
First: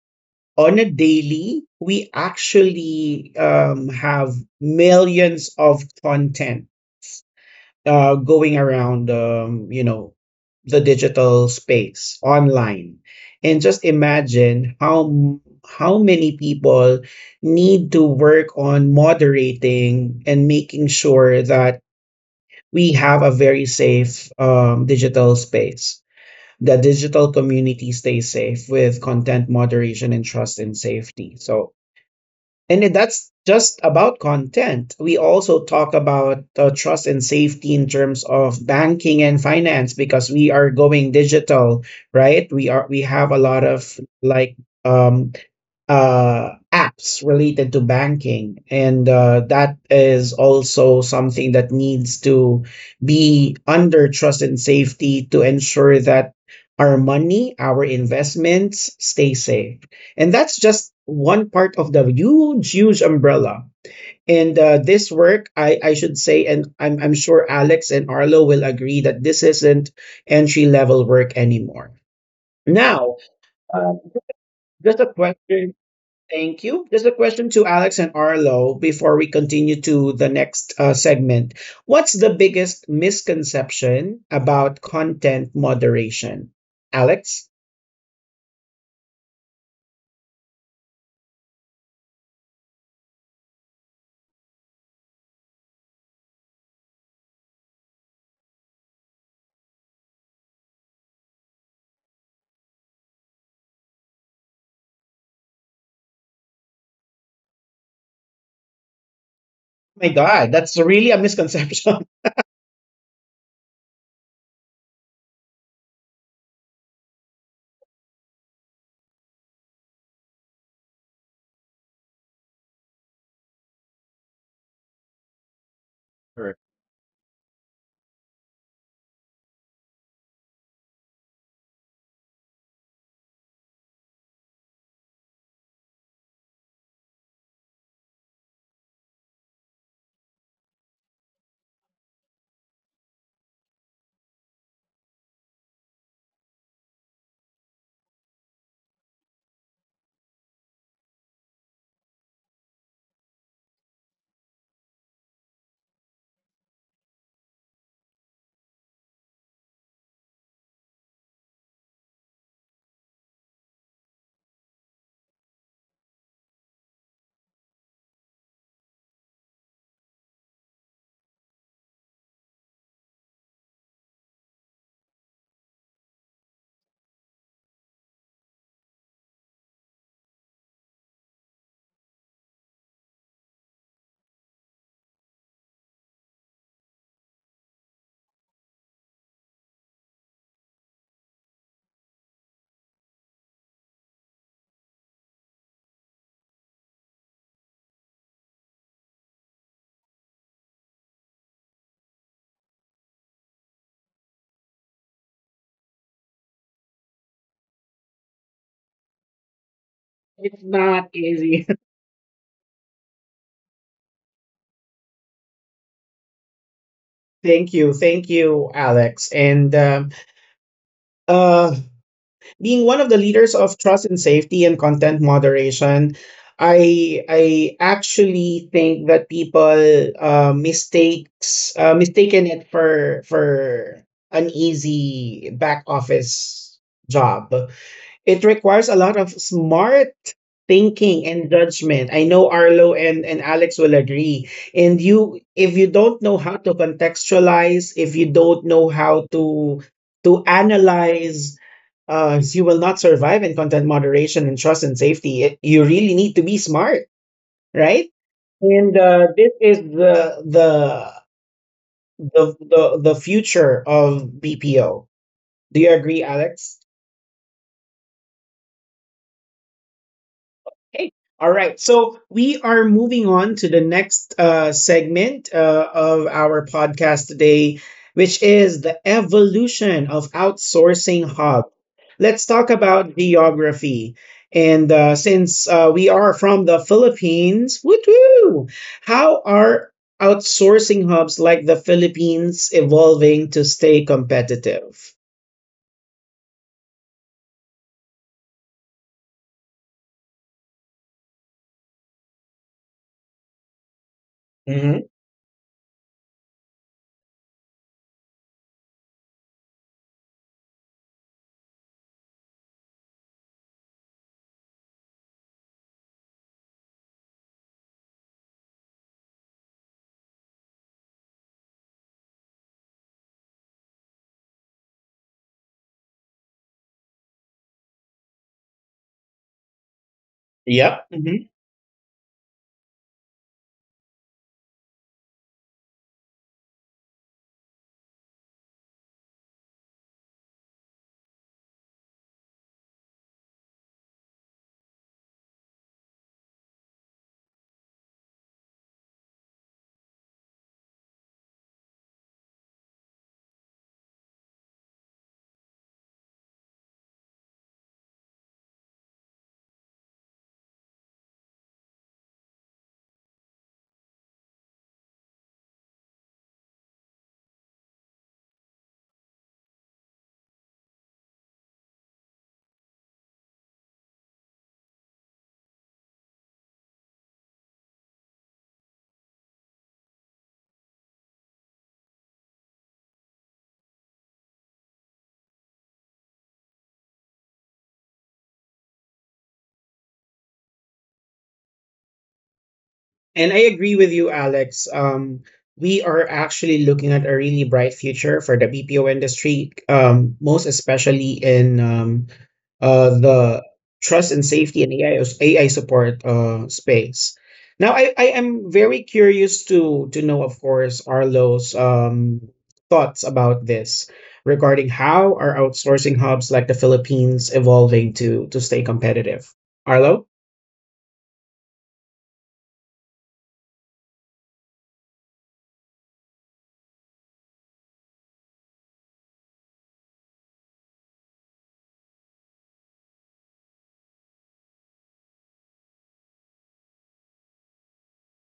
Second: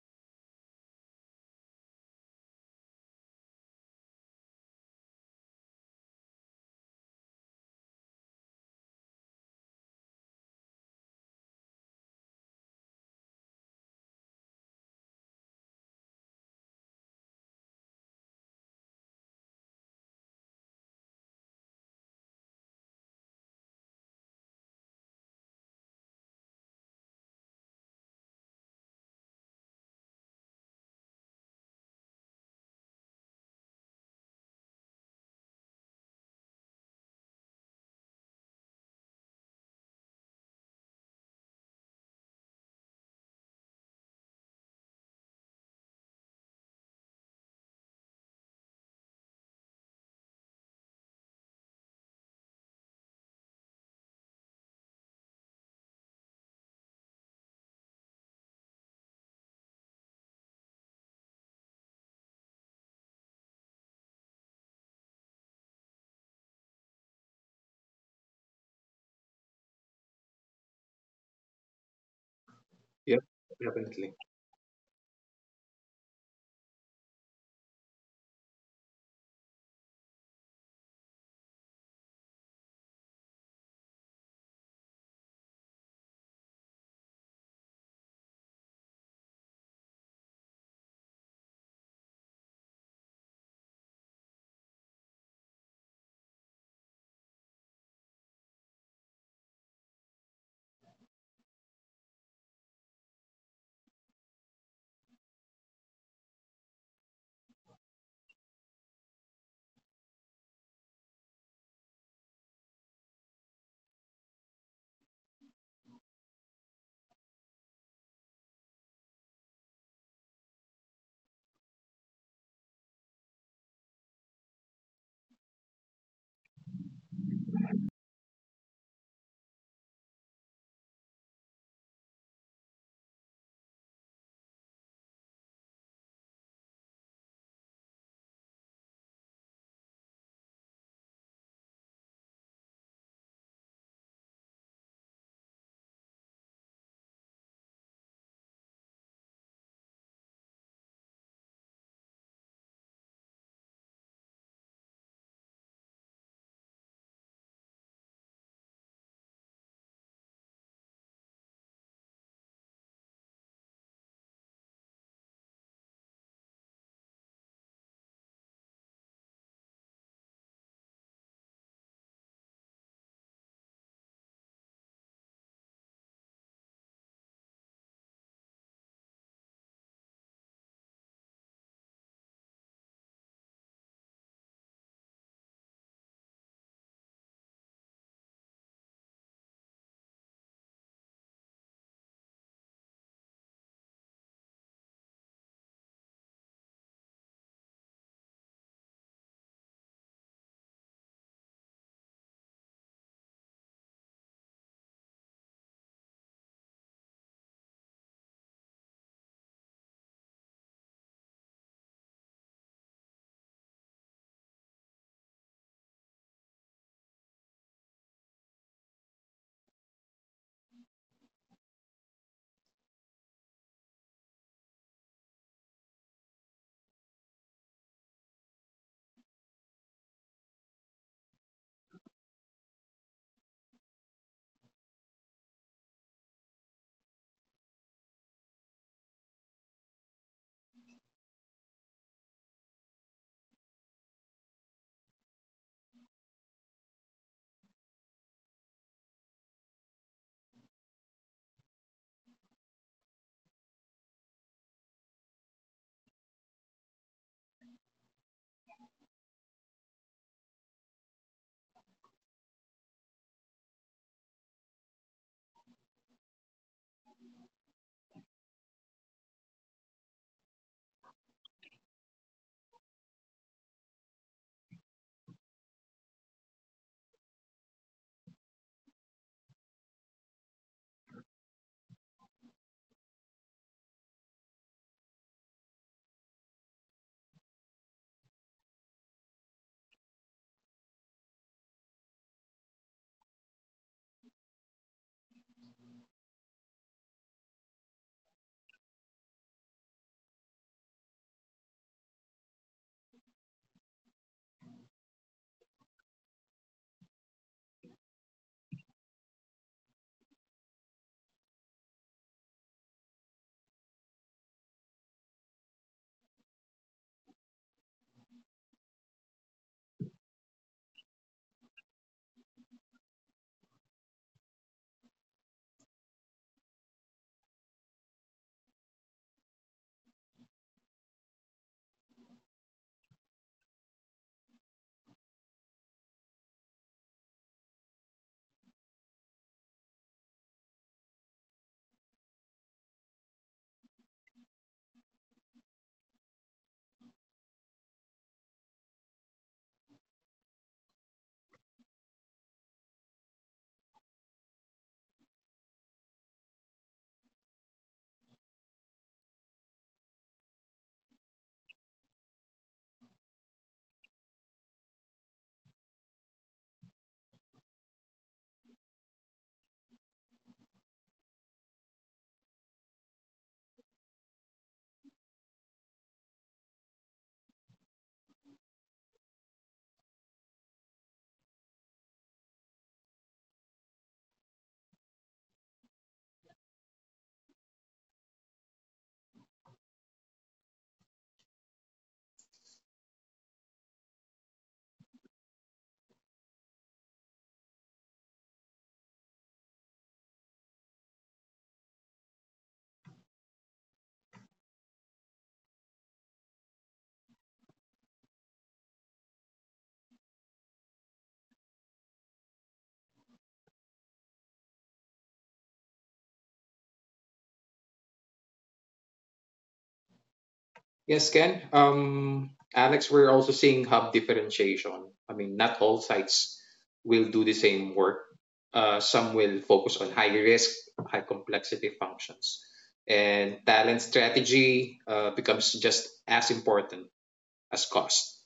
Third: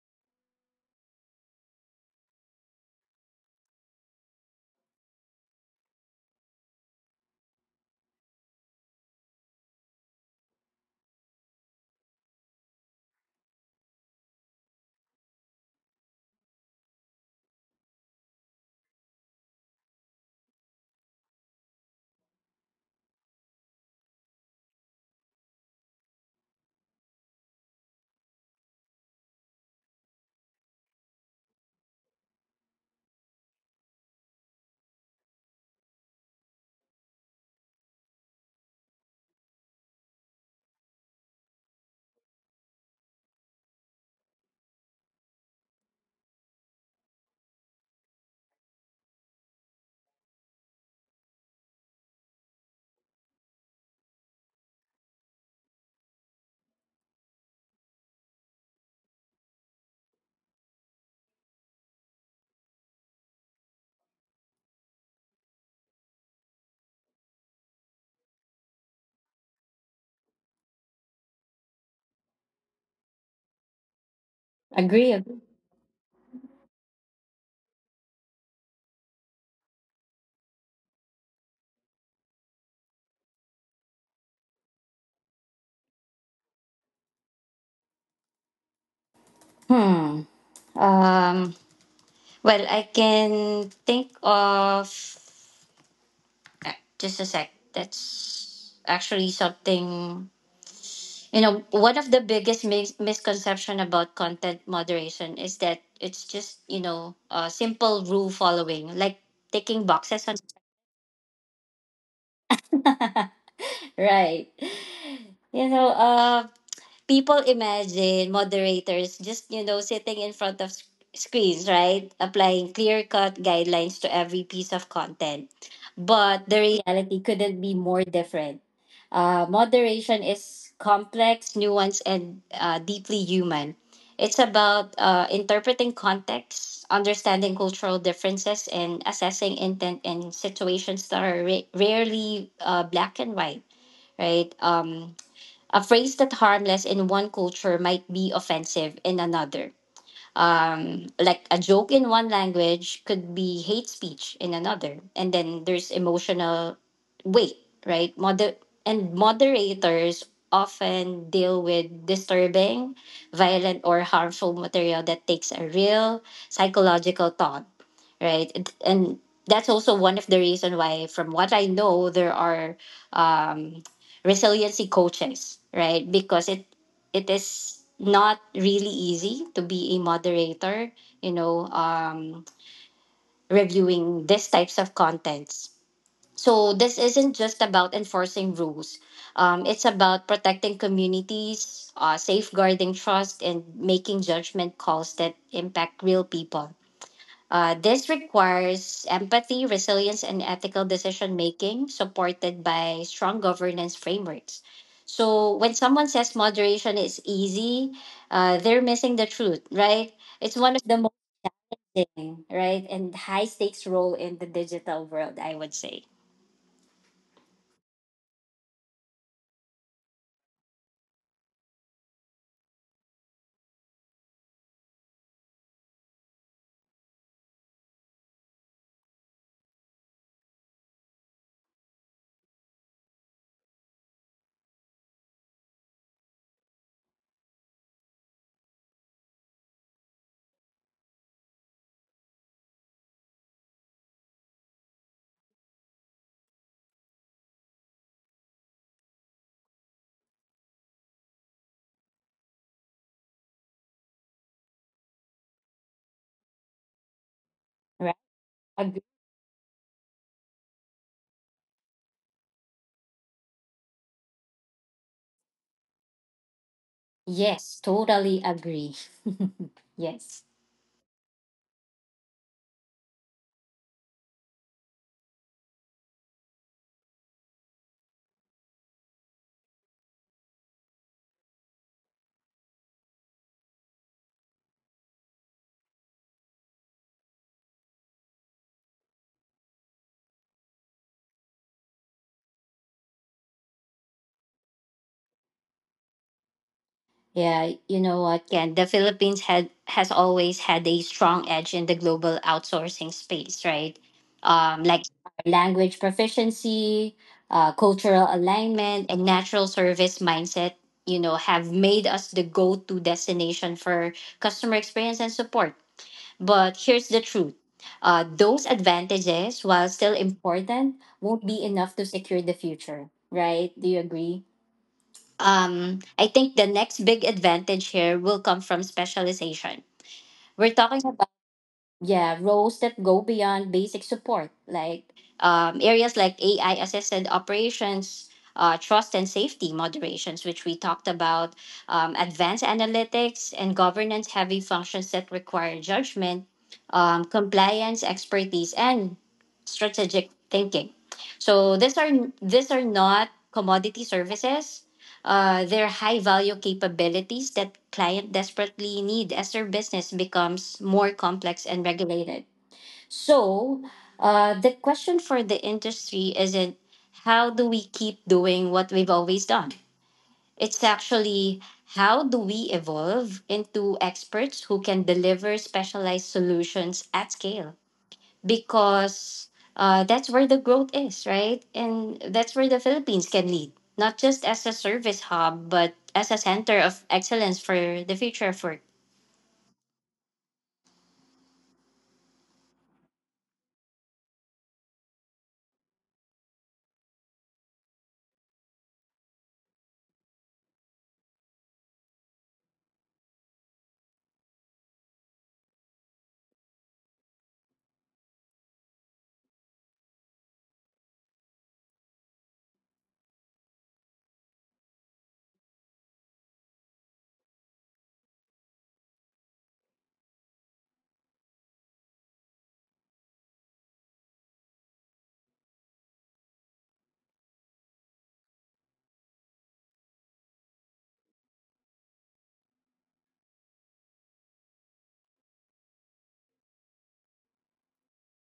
S1: on a daily, we actually have millions of content going around, you know, the digital space online, and just imagine how many people need to work on moderating and making sure that we have a very safe digital space. The digital community stays safe with content moderation and trust and safety. So that's just about content. We also talk about trust and safety in terms of banking and finance because we are going digital, right? We have a lot of like um, apps related to banking. And that is also something that needs to be under trust and safety to ensure that our money, our investments stay safe. And that's just one part of the huge, huge umbrella. And this work, I should say, and I'm sure Alex and Arlo will agree that this isn't entry level work anymore. Now,
S2: Yep,
S1: uh,
S2: definitely.
S1: just a
S3: Agree. Agree.
S1: question Thank you. Just a question to Alex and Arlo before we continue to the next segment. What's the biggest misconception about content moderation? Alex?
S3: Hmm. Um, well, I can think of uh, just a sec. That's actually something. One of the biggest misconception about content moderation is that it's just a simple rule following, like ticking
S1: Oh my
S3: boxes on
S1: God, that's really a misconception.
S3: right. you know uh People imagine moderators just sitting in front of screens, right, applying clear cut guidelines to every piece of content, but
S1: Correct.
S3: the reality couldn't be more different. Uh, moderation is complex, nuanced, and deeply human. It's about interpreting context, understanding cultural differences, and assessing intent in situations that are rarely black and white, right. Um, a phrase that harmless in one culture might be offensive in another, like a joke in one language could be hate speech in another. And then there's emotional weight, right. Moder- and moderators often deal with disturbing, violent, or harmful material that takes a real psychological thought, right. And That's also one of the reason why, from what I know, there are um, resiliency coaches, right, because it is not really easy to be a moderator, you know, reviewing these types of contents. So this isn't just about enforcing rules. It's about protecting communities, safeguarding trust, and making judgment calls that impact real people. This requires empathy, resilience, and ethical decision making supported by strong governance frameworks. So, when someone says moderation is easy, they're missing the truth, right? It's
S1: It's
S3: one of the
S1: not
S3: most
S1: easy.
S3: challenging, right, and high stakes role in the digital world, I would say,
S1: Thank you. Thank you, Alex. And uh, being one of the leaders of trust and safety and content moderation, I actually think that people mistakes mistaken it for an easy back office job. It requires a lot of smart thinking and judgment. I know Arlo and Alex will agree. And you, if you don't know how to contextualize, if you don't know how to analyze, you will not survive in content moderation and trust and safety. It, you really need to be smart, right?
S3: right?
S1: And
S3: Agree?
S1: this is the the future of BPO. Do you agree, Alex?
S3: Yes, totally agree. Yes.
S1: Okay. All right. So we are moving on to the next segment of our podcast today, which is the evolution of outsourcing hub. Let's talk about geography. And since we are from the Philippines, woo, how are outsourcing hubs like the Philippines evolving to stay competitive?
S3: Yeah, you know what, Ken? The Philippines had has always had a strong edge in the global outsourcing space, right?
S1: Mm-hmm.
S3: Like language proficiency, cultural alignment, and natural service mindset, have made us the go-to destination for customer experience and support. But here's the truth. Those advantages, while still important, won't be enough to secure the future, right? Do you agree? I think the next big advantage here will come from specialization. We're talking
S1: Yep.
S3: about yeah roles that go beyond basic support, like areas like AI assisted operations, trust and safety moderations, which we talked about, advanced analytics and governance heavy functions that require judgment, compliance expertise, and strategic thinking. So these are not commodity services, they're high value capabilities that client desperately need as their business becomes more complex and regulated. So, the question for the industry isn't how do we keep doing what we've always done? It's actually how do we evolve into experts who can deliver specialized solutions at scale? Because that's where the growth is, right? And that's where the Philippines can lead, not just as a service hub, but as a center of excellence for the future of work.
S1: And I agree with you, Alex. We are actually looking at a really bright future for the BPO industry, most especially in the trust and safety and AI, AI support space. Now, I am very curious to know, of course, Arlo's thoughts about this regarding how are outsourcing hubs like the Philippines evolving to stay competitive. Arlo?
S2: Yes, Ken. Alex, we're also seeing hub differentiation. I mean, not all sites will do the same work. Some will focus on high risk, high complexity functions. And talent strategy becomes just as important as cost.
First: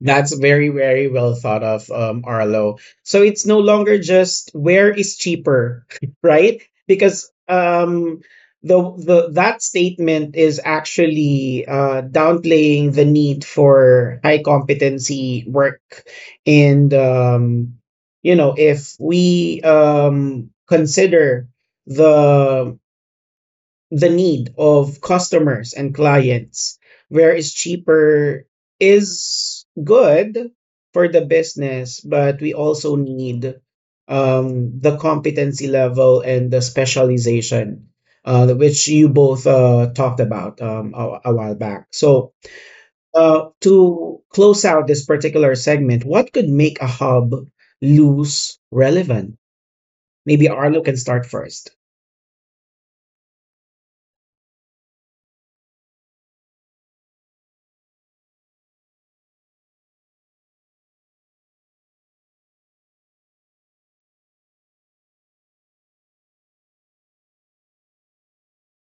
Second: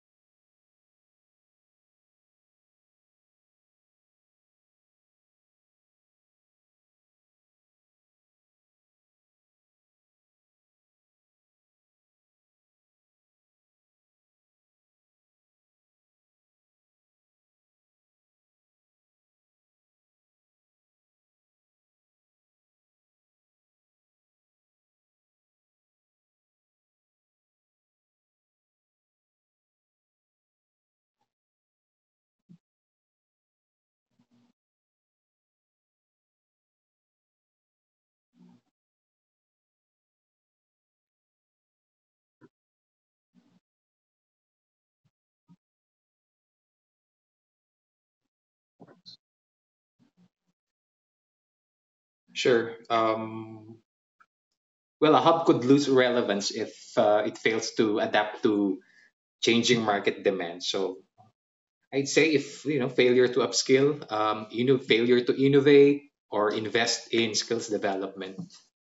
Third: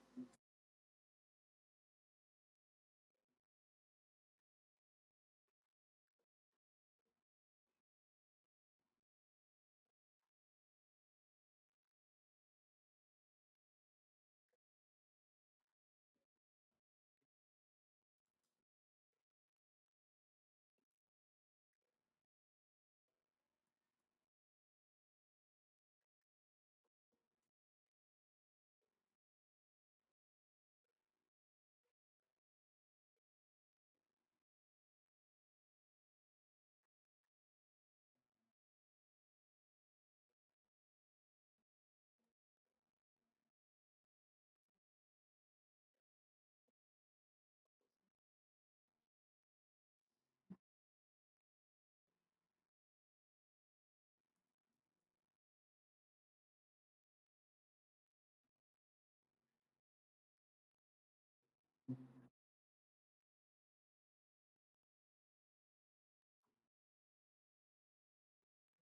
S1: That's very, very well thought of, Arlo. So it's no longer just where is cheaper, right? Because the that statement is actually downplaying the need for high competency work, and you know, if we consider the the need of customers and clients, where it's cheaper is good for the business, but we also need the competency level and the specialization, which you both talked about a while back. So, to close out this particular segment, what could make a hub lose relevance? Maybe Arlo can start first.
S2: Sure. Well, a hub could lose relevance if it fails to adapt to changing market demand. So I'd say, if you know, failure to upskill, you know, failure to innovate or invest in skills development,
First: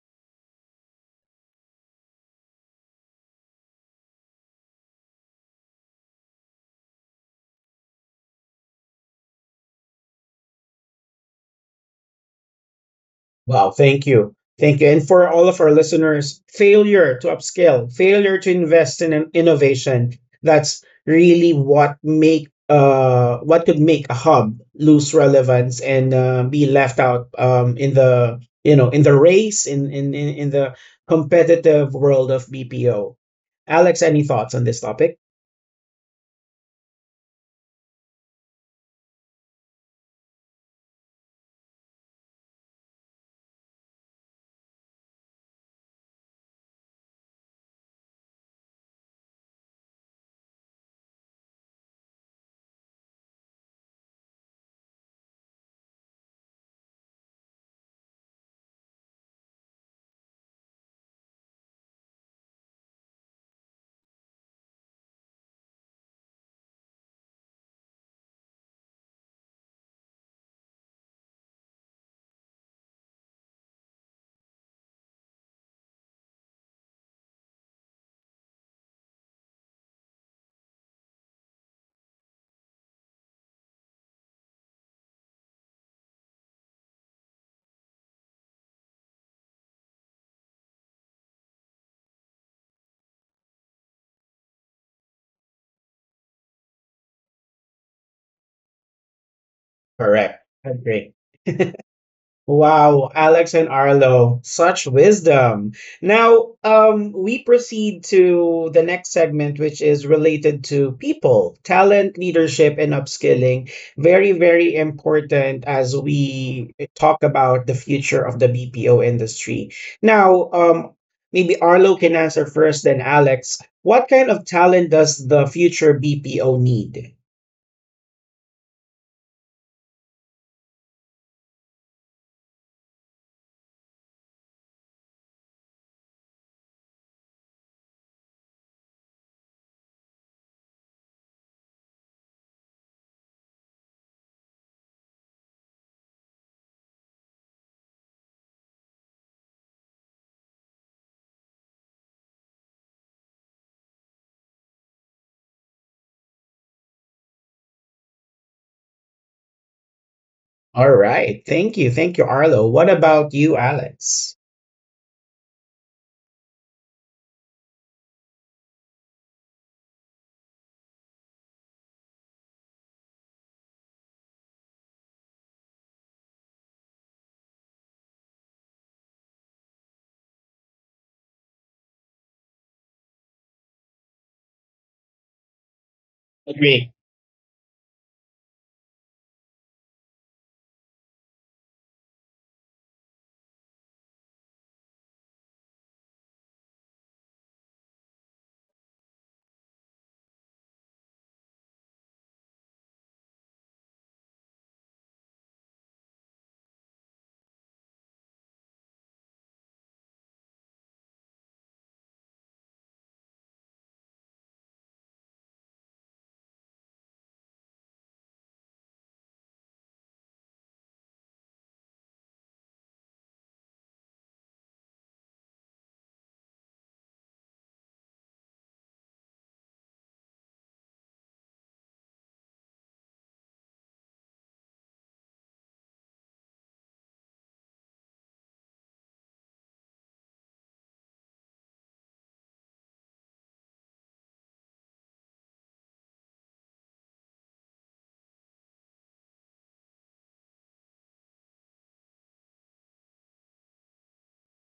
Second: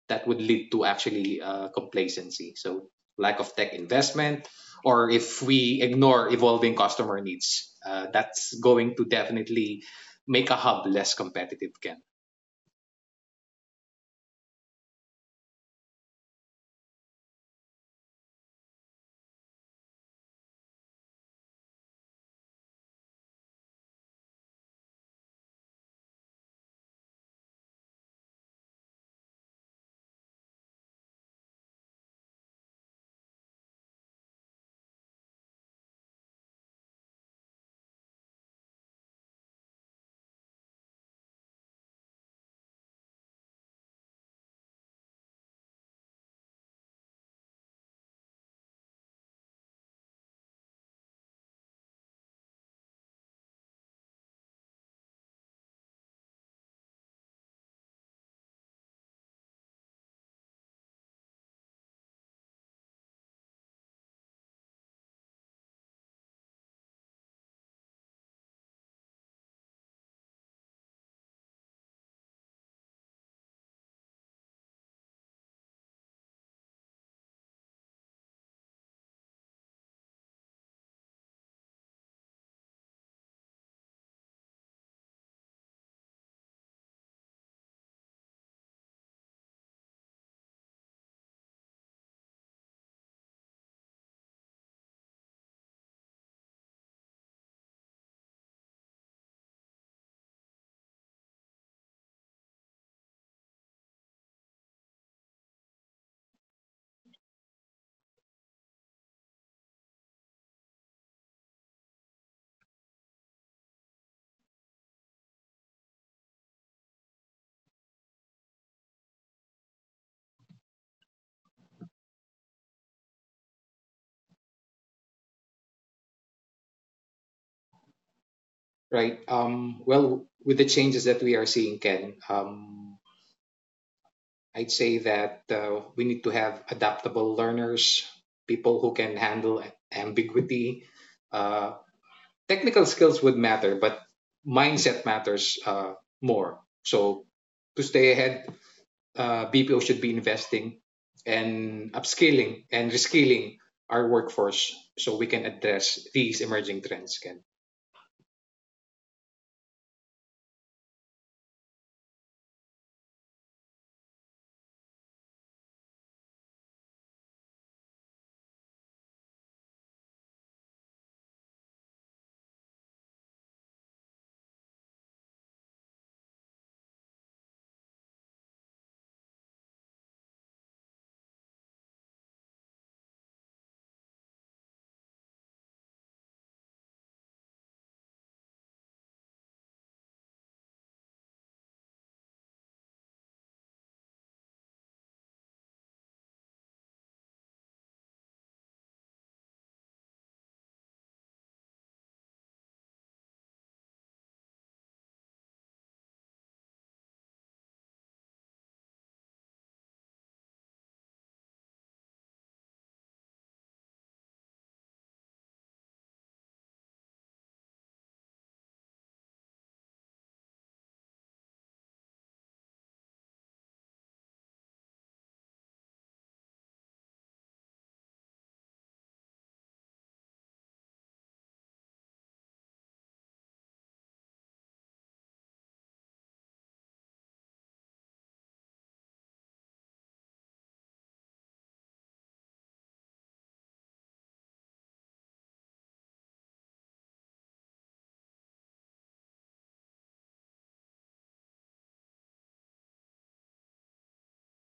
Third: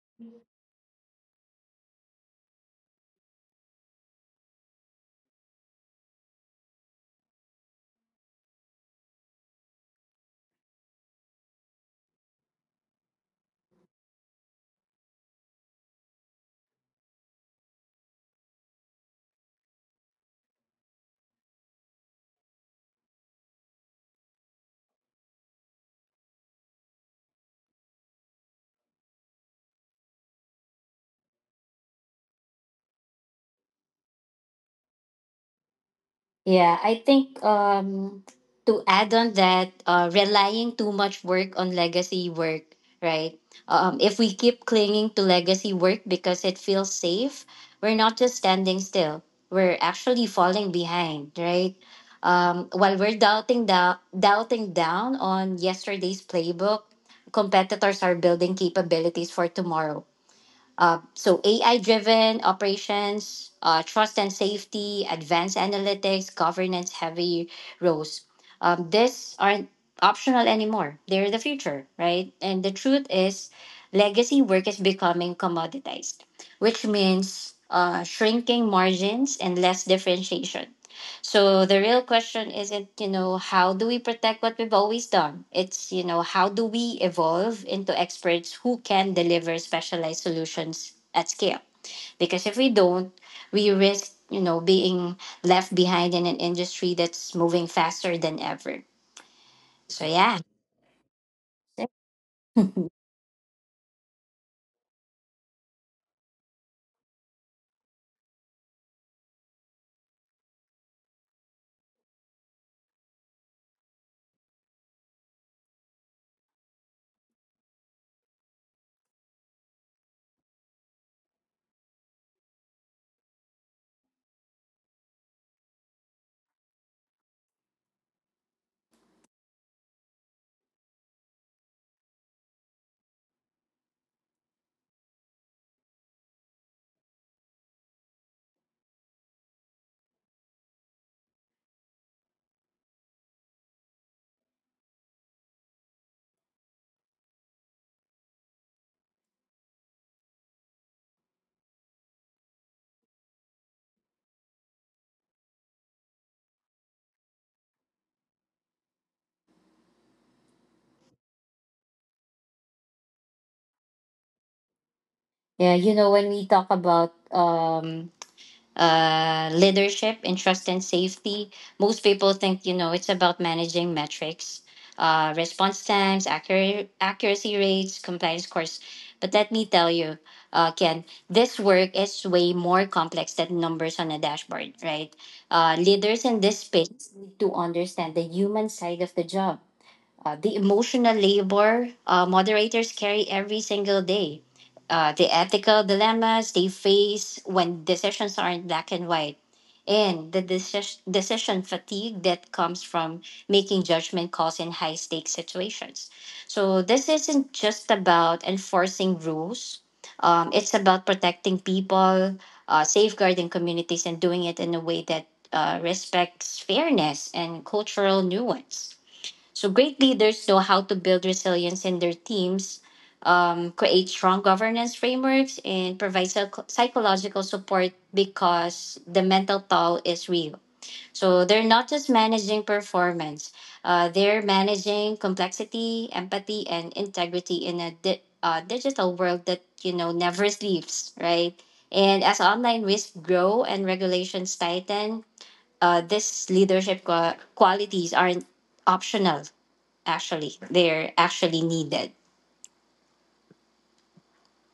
S2: that would lead to actually complacency. So lack of tech investment, or if we ignore evolving customer needs, that's going to definitely make a hub less competitive, Ken.
S1: Wow, thank you. Thank you. And for all of our listeners, failure to upscale, failure to invest in an innovation, that's really what make what could make a hub lose relevance and be left out in the, you know, in the race in the competitive world of BPO. Alex, any thoughts on this topic?
S3: Yeah, I think to add on that, relying too much work on legacy work, right? If we keep clinging to legacy work because it feels safe, we're not just standing still. We're actually falling behind, right? While we're doubting down on yesterday's playbook, competitors are building capabilities for tomorrow. So AI driven operations, trust and safety, advanced analytics, governance heavy roles. These aren't optional anymore. They're the future, right? And the truth is, legacy work is becoming commoditized, which means shrinking margins and less differentiation. So the real question isn't, how do we protect what we've always done? It's, how do we evolve into experts who can deliver specialized solutions at scale? Because if we don't, we risk, being left behind in an industry that's moving faster than ever. So yeah.
S1: Correct. Agree. Wow, Alex and Arlo, such wisdom. Now, we proceed to the next segment, which is related to people, talent, leadership, and upskilling. Very, very important as we talk about the future of the BPO industry. Now, maybe Arlo can answer first, then Alex. What kind of talent does the future BPO need?
S2: Right. Well, with the changes that we are seeing, Ken, I'd say that we need to have adaptable learners, people who can handle ambiguity. Uh, Technical skills would matter, but mindset matters more. So to stay ahead, BPO should be investing and upskilling and reskilling our workforce so we can address these emerging trends, Ken.
S1: All right, thank you, Arlo. What about you, Alex?
S3: Yeah, you know, when we talk about leadership and trust and safety. Most people think, you know, it's about managing metrics, response times, accuracy rates, compliance scores. But let me tell you, Ken, this work is way more complex than numbers on a dashboard, right? Leaders in this space need to understand the human side of the job the emotional labor moderators carry every single day, the ethical dilemmas they face when decisions aren't black and white, and the decision fatigue that comes from making judgment calls in high stakes situations. So, this isn't just about enforcing rules, it's about protecting people, safeguarding communities, and doing it in a way that respects fairness and cultural nuance. So great leaders know how to build resilience in their teams, create strong governance frameworks, and provide psychological support because the mental toll is real. So they're not just managing performance; they're managing complexity, empathy, and integrity in a digital world that never sleeps, right? And as online risks grow and regulations tighten, these leadership qualities aren't optional, actually they're actually needed.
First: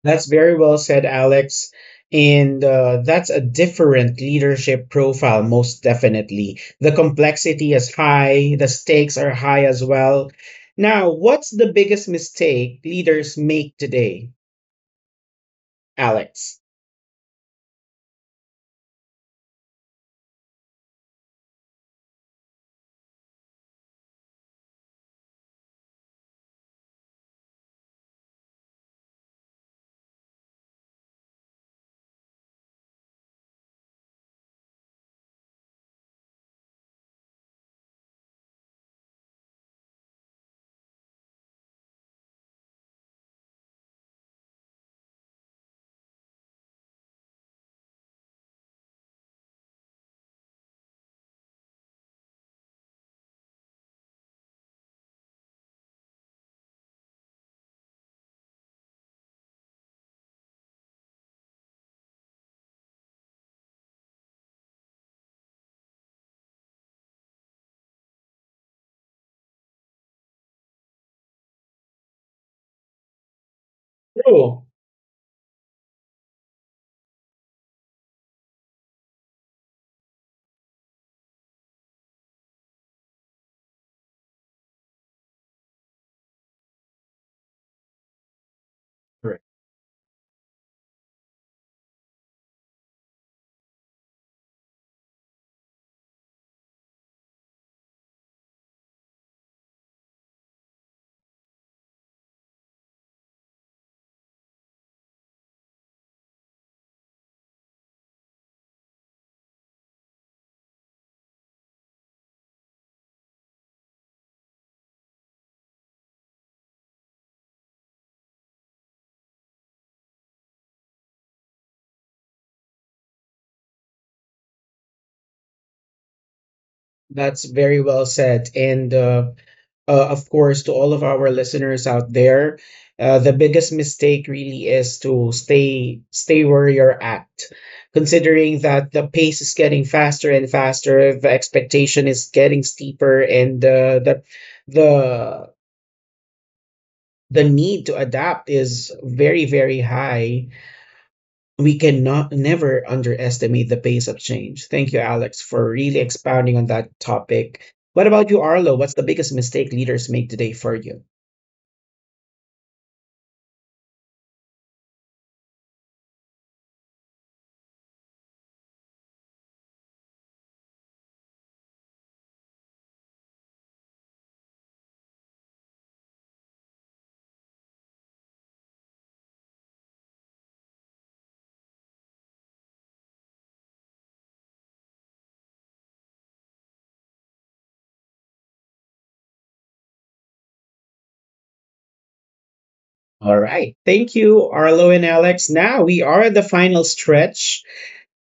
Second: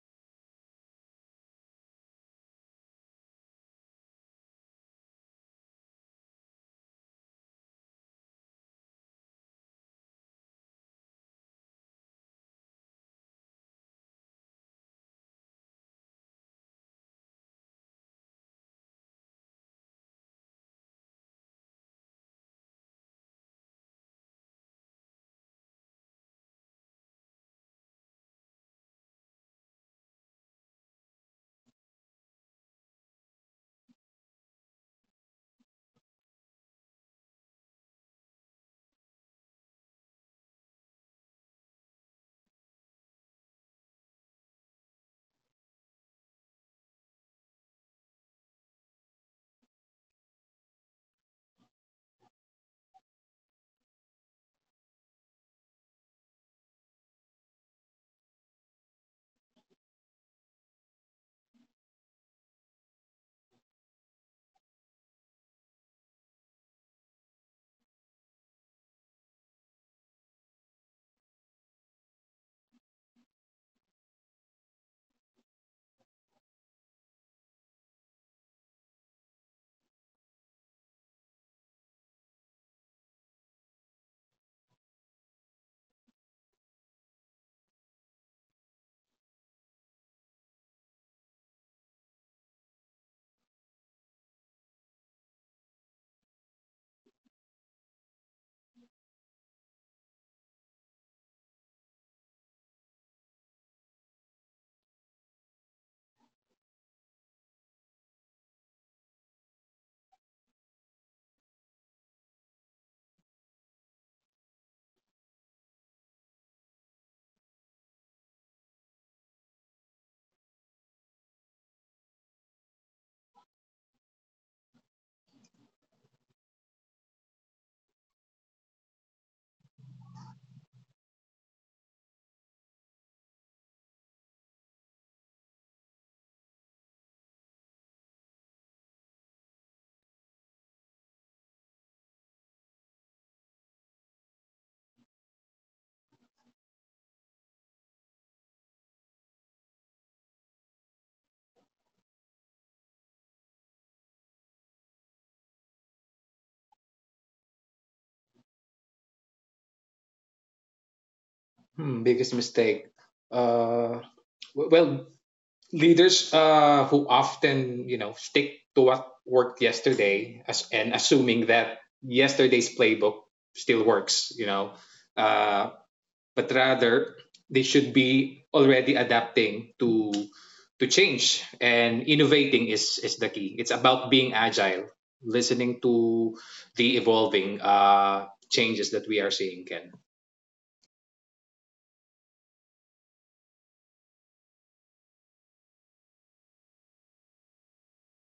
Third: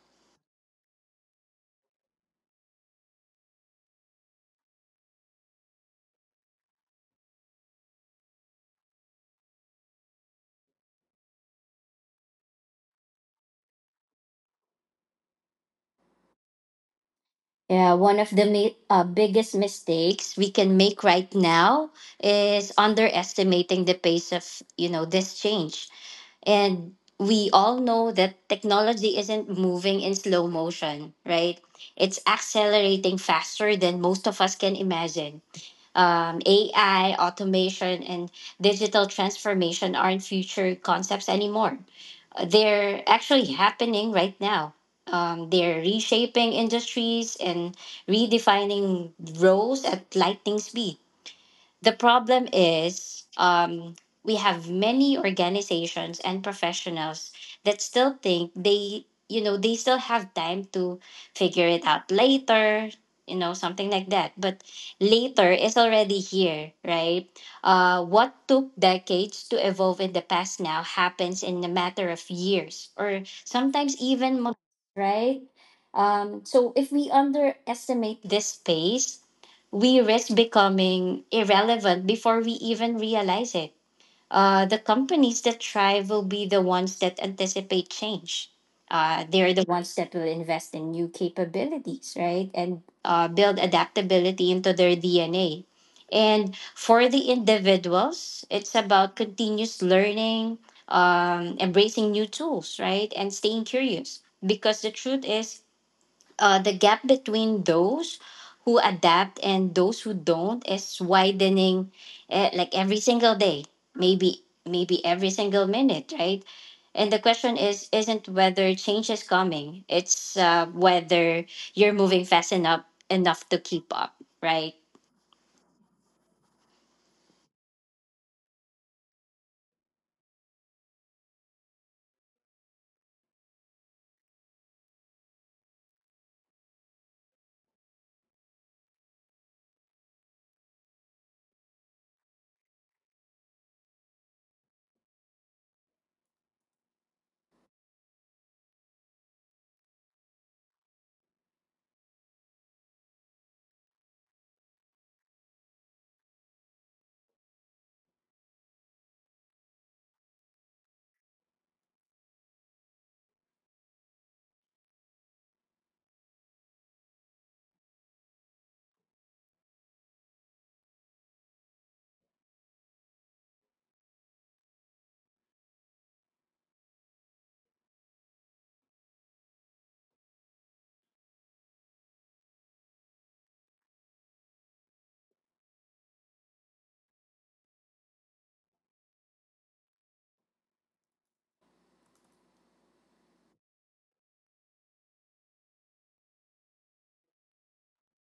S1: That's very well said, Alex. And that's a different leadership profile, most definitely. The complexity is high, the stakes are high as well. Now, what's the biggest mistake leaders make today, Alex?
S3: Yeah, one of the biggest mistakes we can make right now is underestimating the pace of, you know, this change. And we all know that technology isn't moving in slow motion, right? It's accelerating faster than most of us can imagine. AI, automation, and digital transformation aren't future concepts anymore. They're actually happening right now. They're reshaping industries and redefining roles at lightning speed. The problem is, we have many organizations and professionals that still think they, you know, they still have time to figure it out later, you know, something like that. But later is already here, right? What took decades to evolve in the past now happens in a matter of years or sometimes even months,
S1: True.
S3: right? So if we underestimate this pace, we risk becoming irrelevant before we even realize it. The companies that thrive will be the ones that anticipate change.
S1: Correct.
S3: They're the ones that will invest in new capabilities, right? And build adaptability into their DNA. And for the individuals, it's about continuous learning, embracing new tools, right? And staying curious. Because the truth is, the gap between those who adapt and those who don't is widening, like every single day, maybe maybe every single minute, right? And the question is isn't whether change is coming, it's, whether you're moving fast enough to keep up, right?
S1: That's very well said. And of course, to all of our listeners out there, the biggest mistake really is to stay where you're at. Considering that the pace is getting faster and faster, the expectation is getting steeper, and the the need to adapt is very, very high. We cannot never underestimate the pace of change. Thank you, Alex, for really expounding on that topic. What about you, Arlo? What's the biggest mistake leaders make today for you?
S2: Hmm, biggest mistake. Uh, well, leaders who often, you know, stick to what worked yesterday, and assuming that yesterday's playbook still works, you know, uh, but rather they should be already adapting to change, and innovating is the key. It's about being agile, listening to the evolving changes that we are seeing, Ken.
S1: All right. Thank you, Arlo and Alex. Now we are at the final stretch.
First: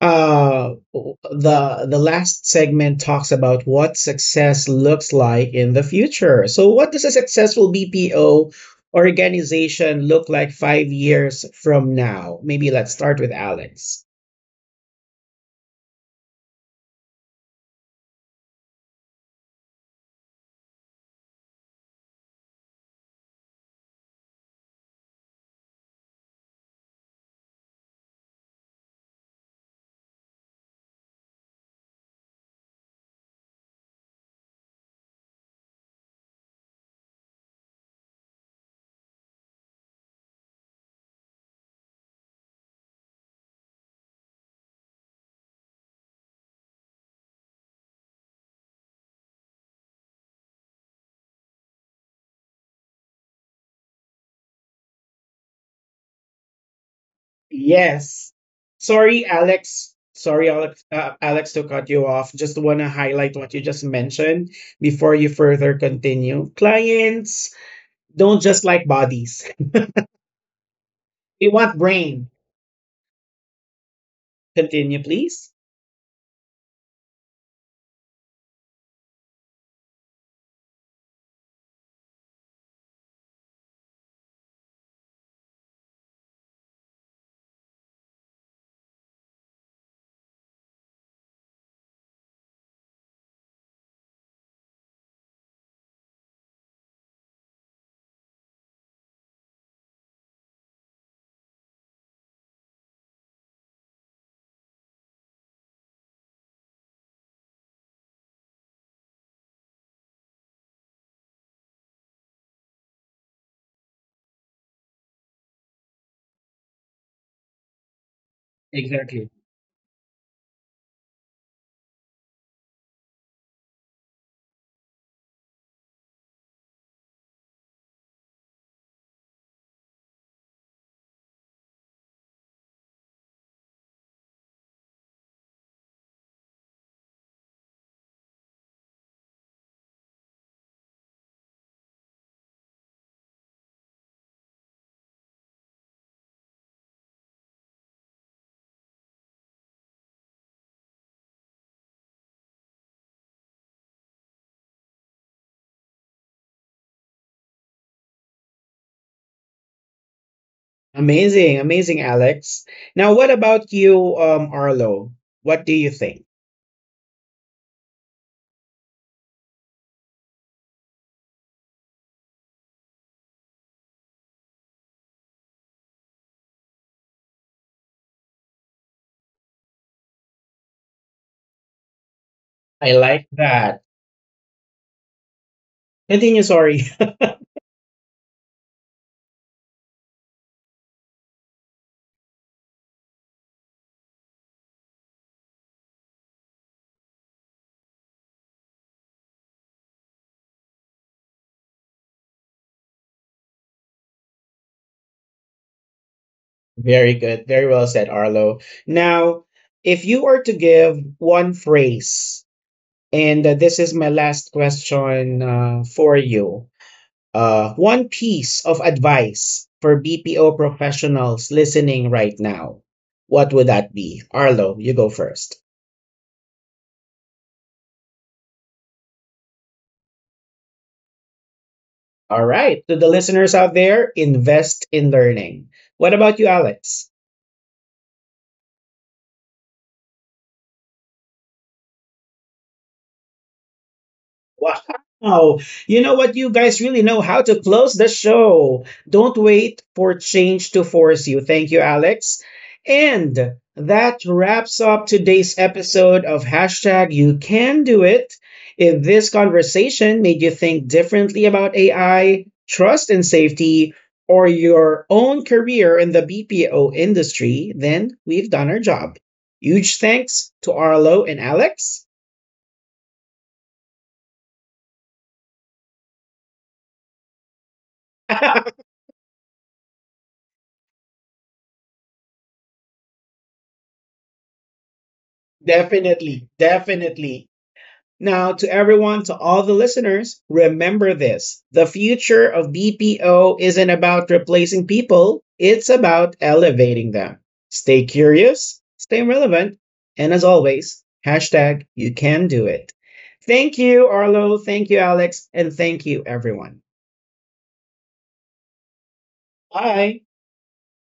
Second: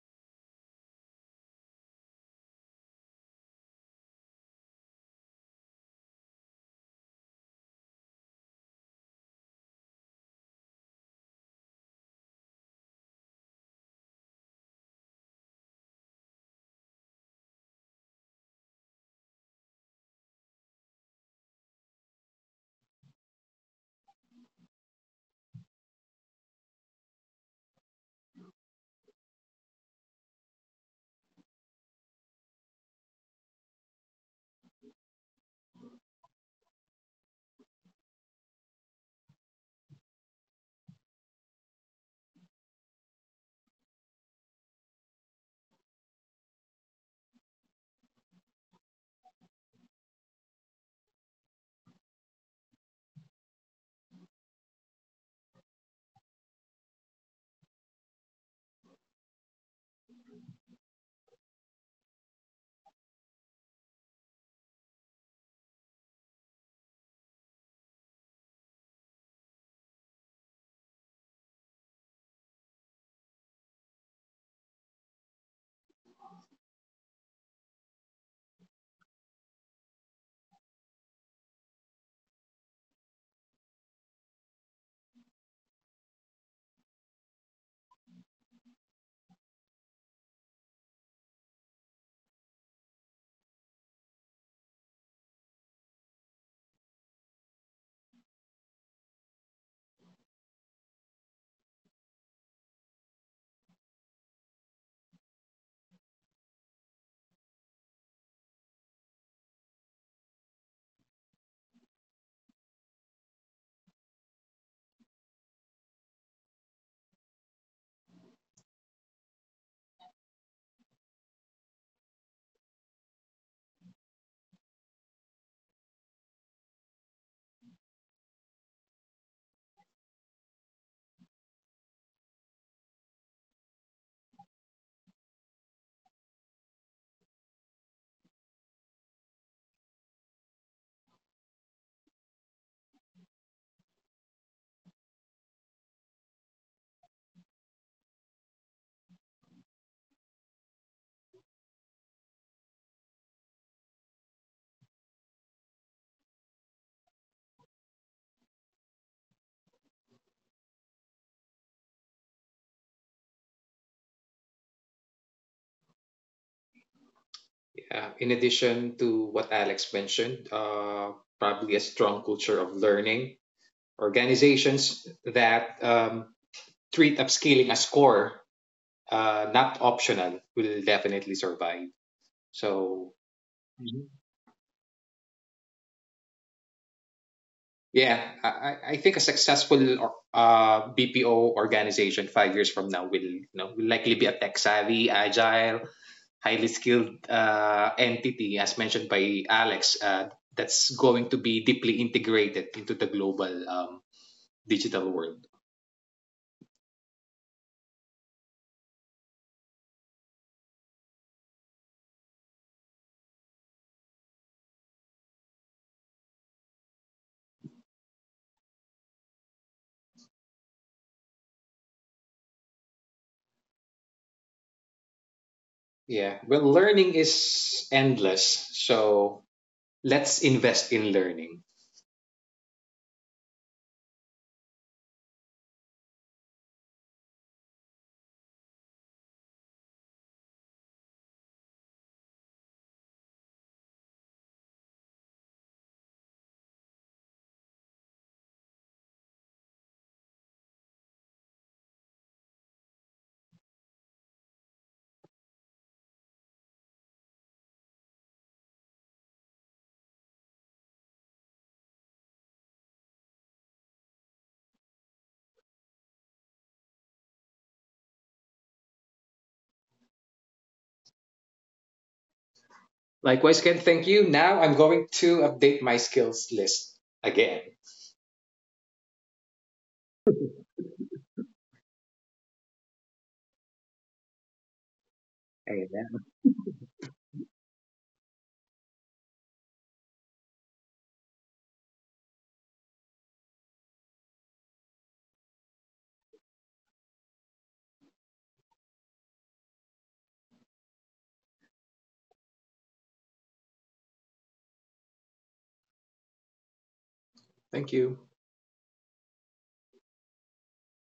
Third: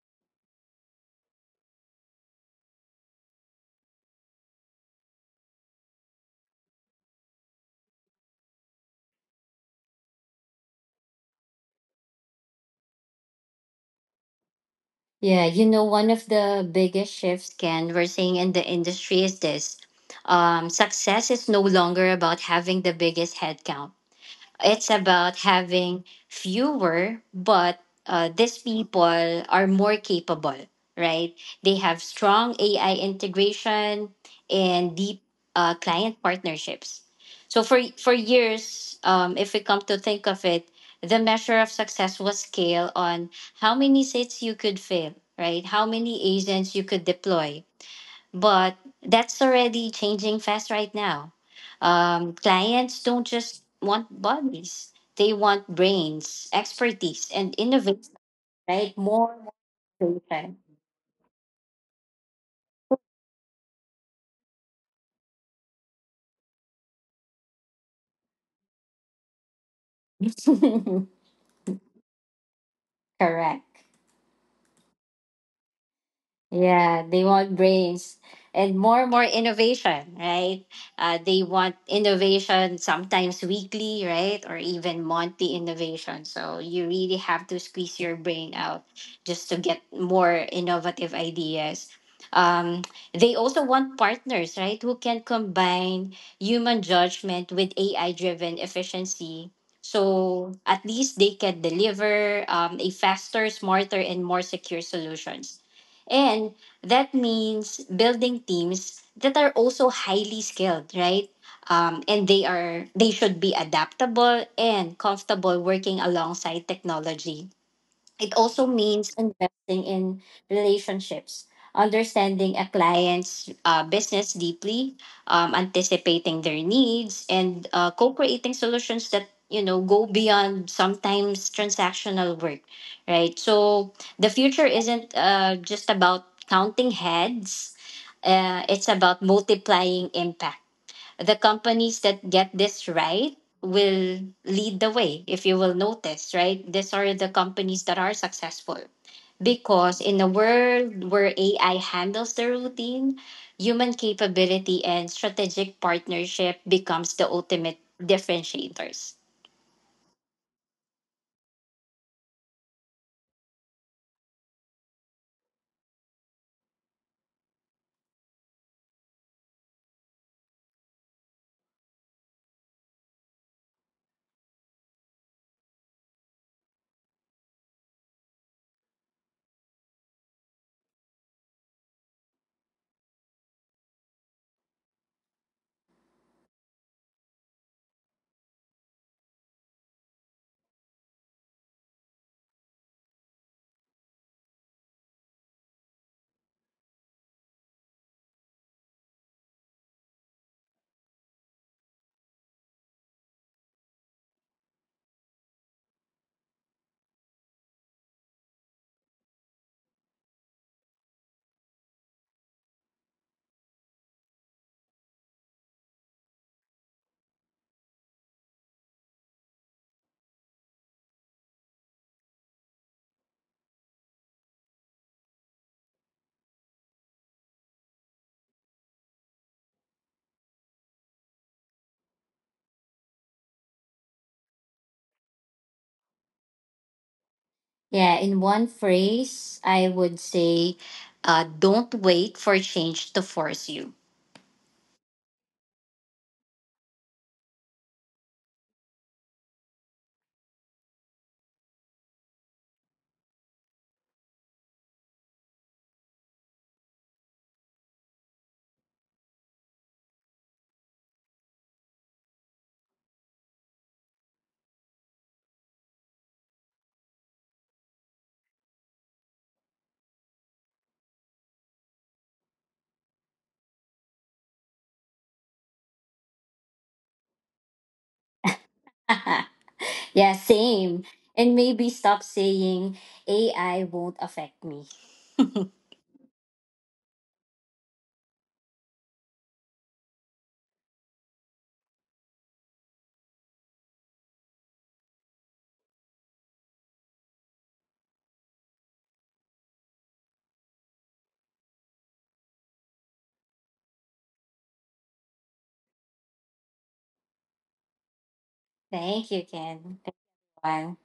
S1: The last segment talks about what success looks like in the future. So, what does a successful BPO organization look like 5 years from now? Maybe let's start with Alex.
S3: Yeah, you know, one of the biggest shifts, Ken, we're seeing in the industry is this, success is no longer about having the biggest headcount. It's about having fewer, but these people are more capable, right? They have strong AI integration and deep client partnerships. So for years, if we come to think of it, the measure of success was scale on how many seats you could fill, right? How many agents you could deploy, but that's already changing fast right now. Clients don't just want bodies; they want brains, expertise, and innovation.
S1: Yes.
S3: Right?
S1: Sorry,
S3: More
S1: Alex. Sorry,
S3: motivation.
S1: Alex. Alex, to cut you off. Just want to highlight what you just mentioned before you further continue. Clients don't just like bodies. We want brain.
S3: Correct.
S1: Continue, please.
S3: Yeah, they want brains and more innovation, right? They want innovation sometimes weekly, right? Or even monthly innovation. So you really have to squeeze your brain out just to get more innovative ideas. Um, they also want partners, right? Who can combine human judgment with AI driven efficiency. So at least they can deliver a faster, smarter, and more secure solutions. And that means building teams that are also highly skilled, right? And they should be adaptable and comfortable working alongside technology. It also means
S1: Exactly.
S3: investing in relationships, understanding a client's business deeply, anticipating their needs, and co-creating solutions that, you know, go beyond sometimes transactional work, right? So the future isn't, just about counting heads. It's about multiplying impact. The companies that get this right will lead the way, if you will notice, right? These are the companies that are successful, because in a world where AI handles the routine, human capability and strategic partnership becomes the ultimate differentiators.
S1: Amazing, amazing, Alex. Now, what about you, Arlo? What do you think?
S2: In addition to what Alex mentioned, probably a strong culture of learning. Organizations that treat upskilling as core, not optional, will definitely survive.
S1: I
S2: So,
S1: like that.
S2: mm-hmm.
S1: Continue, sorry.
S2: Yeah, I think a successful BPO organization five years from now will, you know, will likely be a tech savvy, agile, highly skilled entity, as mentioned by Alex, that's going to be deeply integrated into the global digital world.
S1: Very good. Very well said, Arlo. Now, if you are to give one phrase, and this is my last question for you, one piece of advice for BPO professionals listening right now. What would that be? Arlo, you go first.
S2: Yeah, well, learning is endless. So let's invest in learning.
S1: All right. To the listeners out there, invest in learning. What about you, Alex?
S3: Yeah, in one phrase I would say, don't wait for change to force you.
S1: Wow. You know what? You guys really know how to close the show. Don't wait for change to force you. Thank you, Alex. And that wraps up today's episode of hashtag you can do it. If this conversation made you think differently about AI, trust and safety, or your own career in the BPO industry, then we've done our job. Huge thanks to Arlo and Alex.
S2: Likewise, Ken, thank you. Now I'm going to update my skills list again.
S3: Yeah, same. And maybe stop saying AI won't affect me.
S2: Amen.
S1: Definitely, definitely. Now, to everyone, to all the listeners, remember this: the future of BPO isn't about replacing people, it's about elevating them. Stay curious, stay relevant, and as always, hashtag you can do it. Thank you, Arlo. Thank you, Alex. And thank you, everyone.
S2: Thank you.
S3: Thank you, Ken. Thank
S1: Bye.
S3: you, Juan.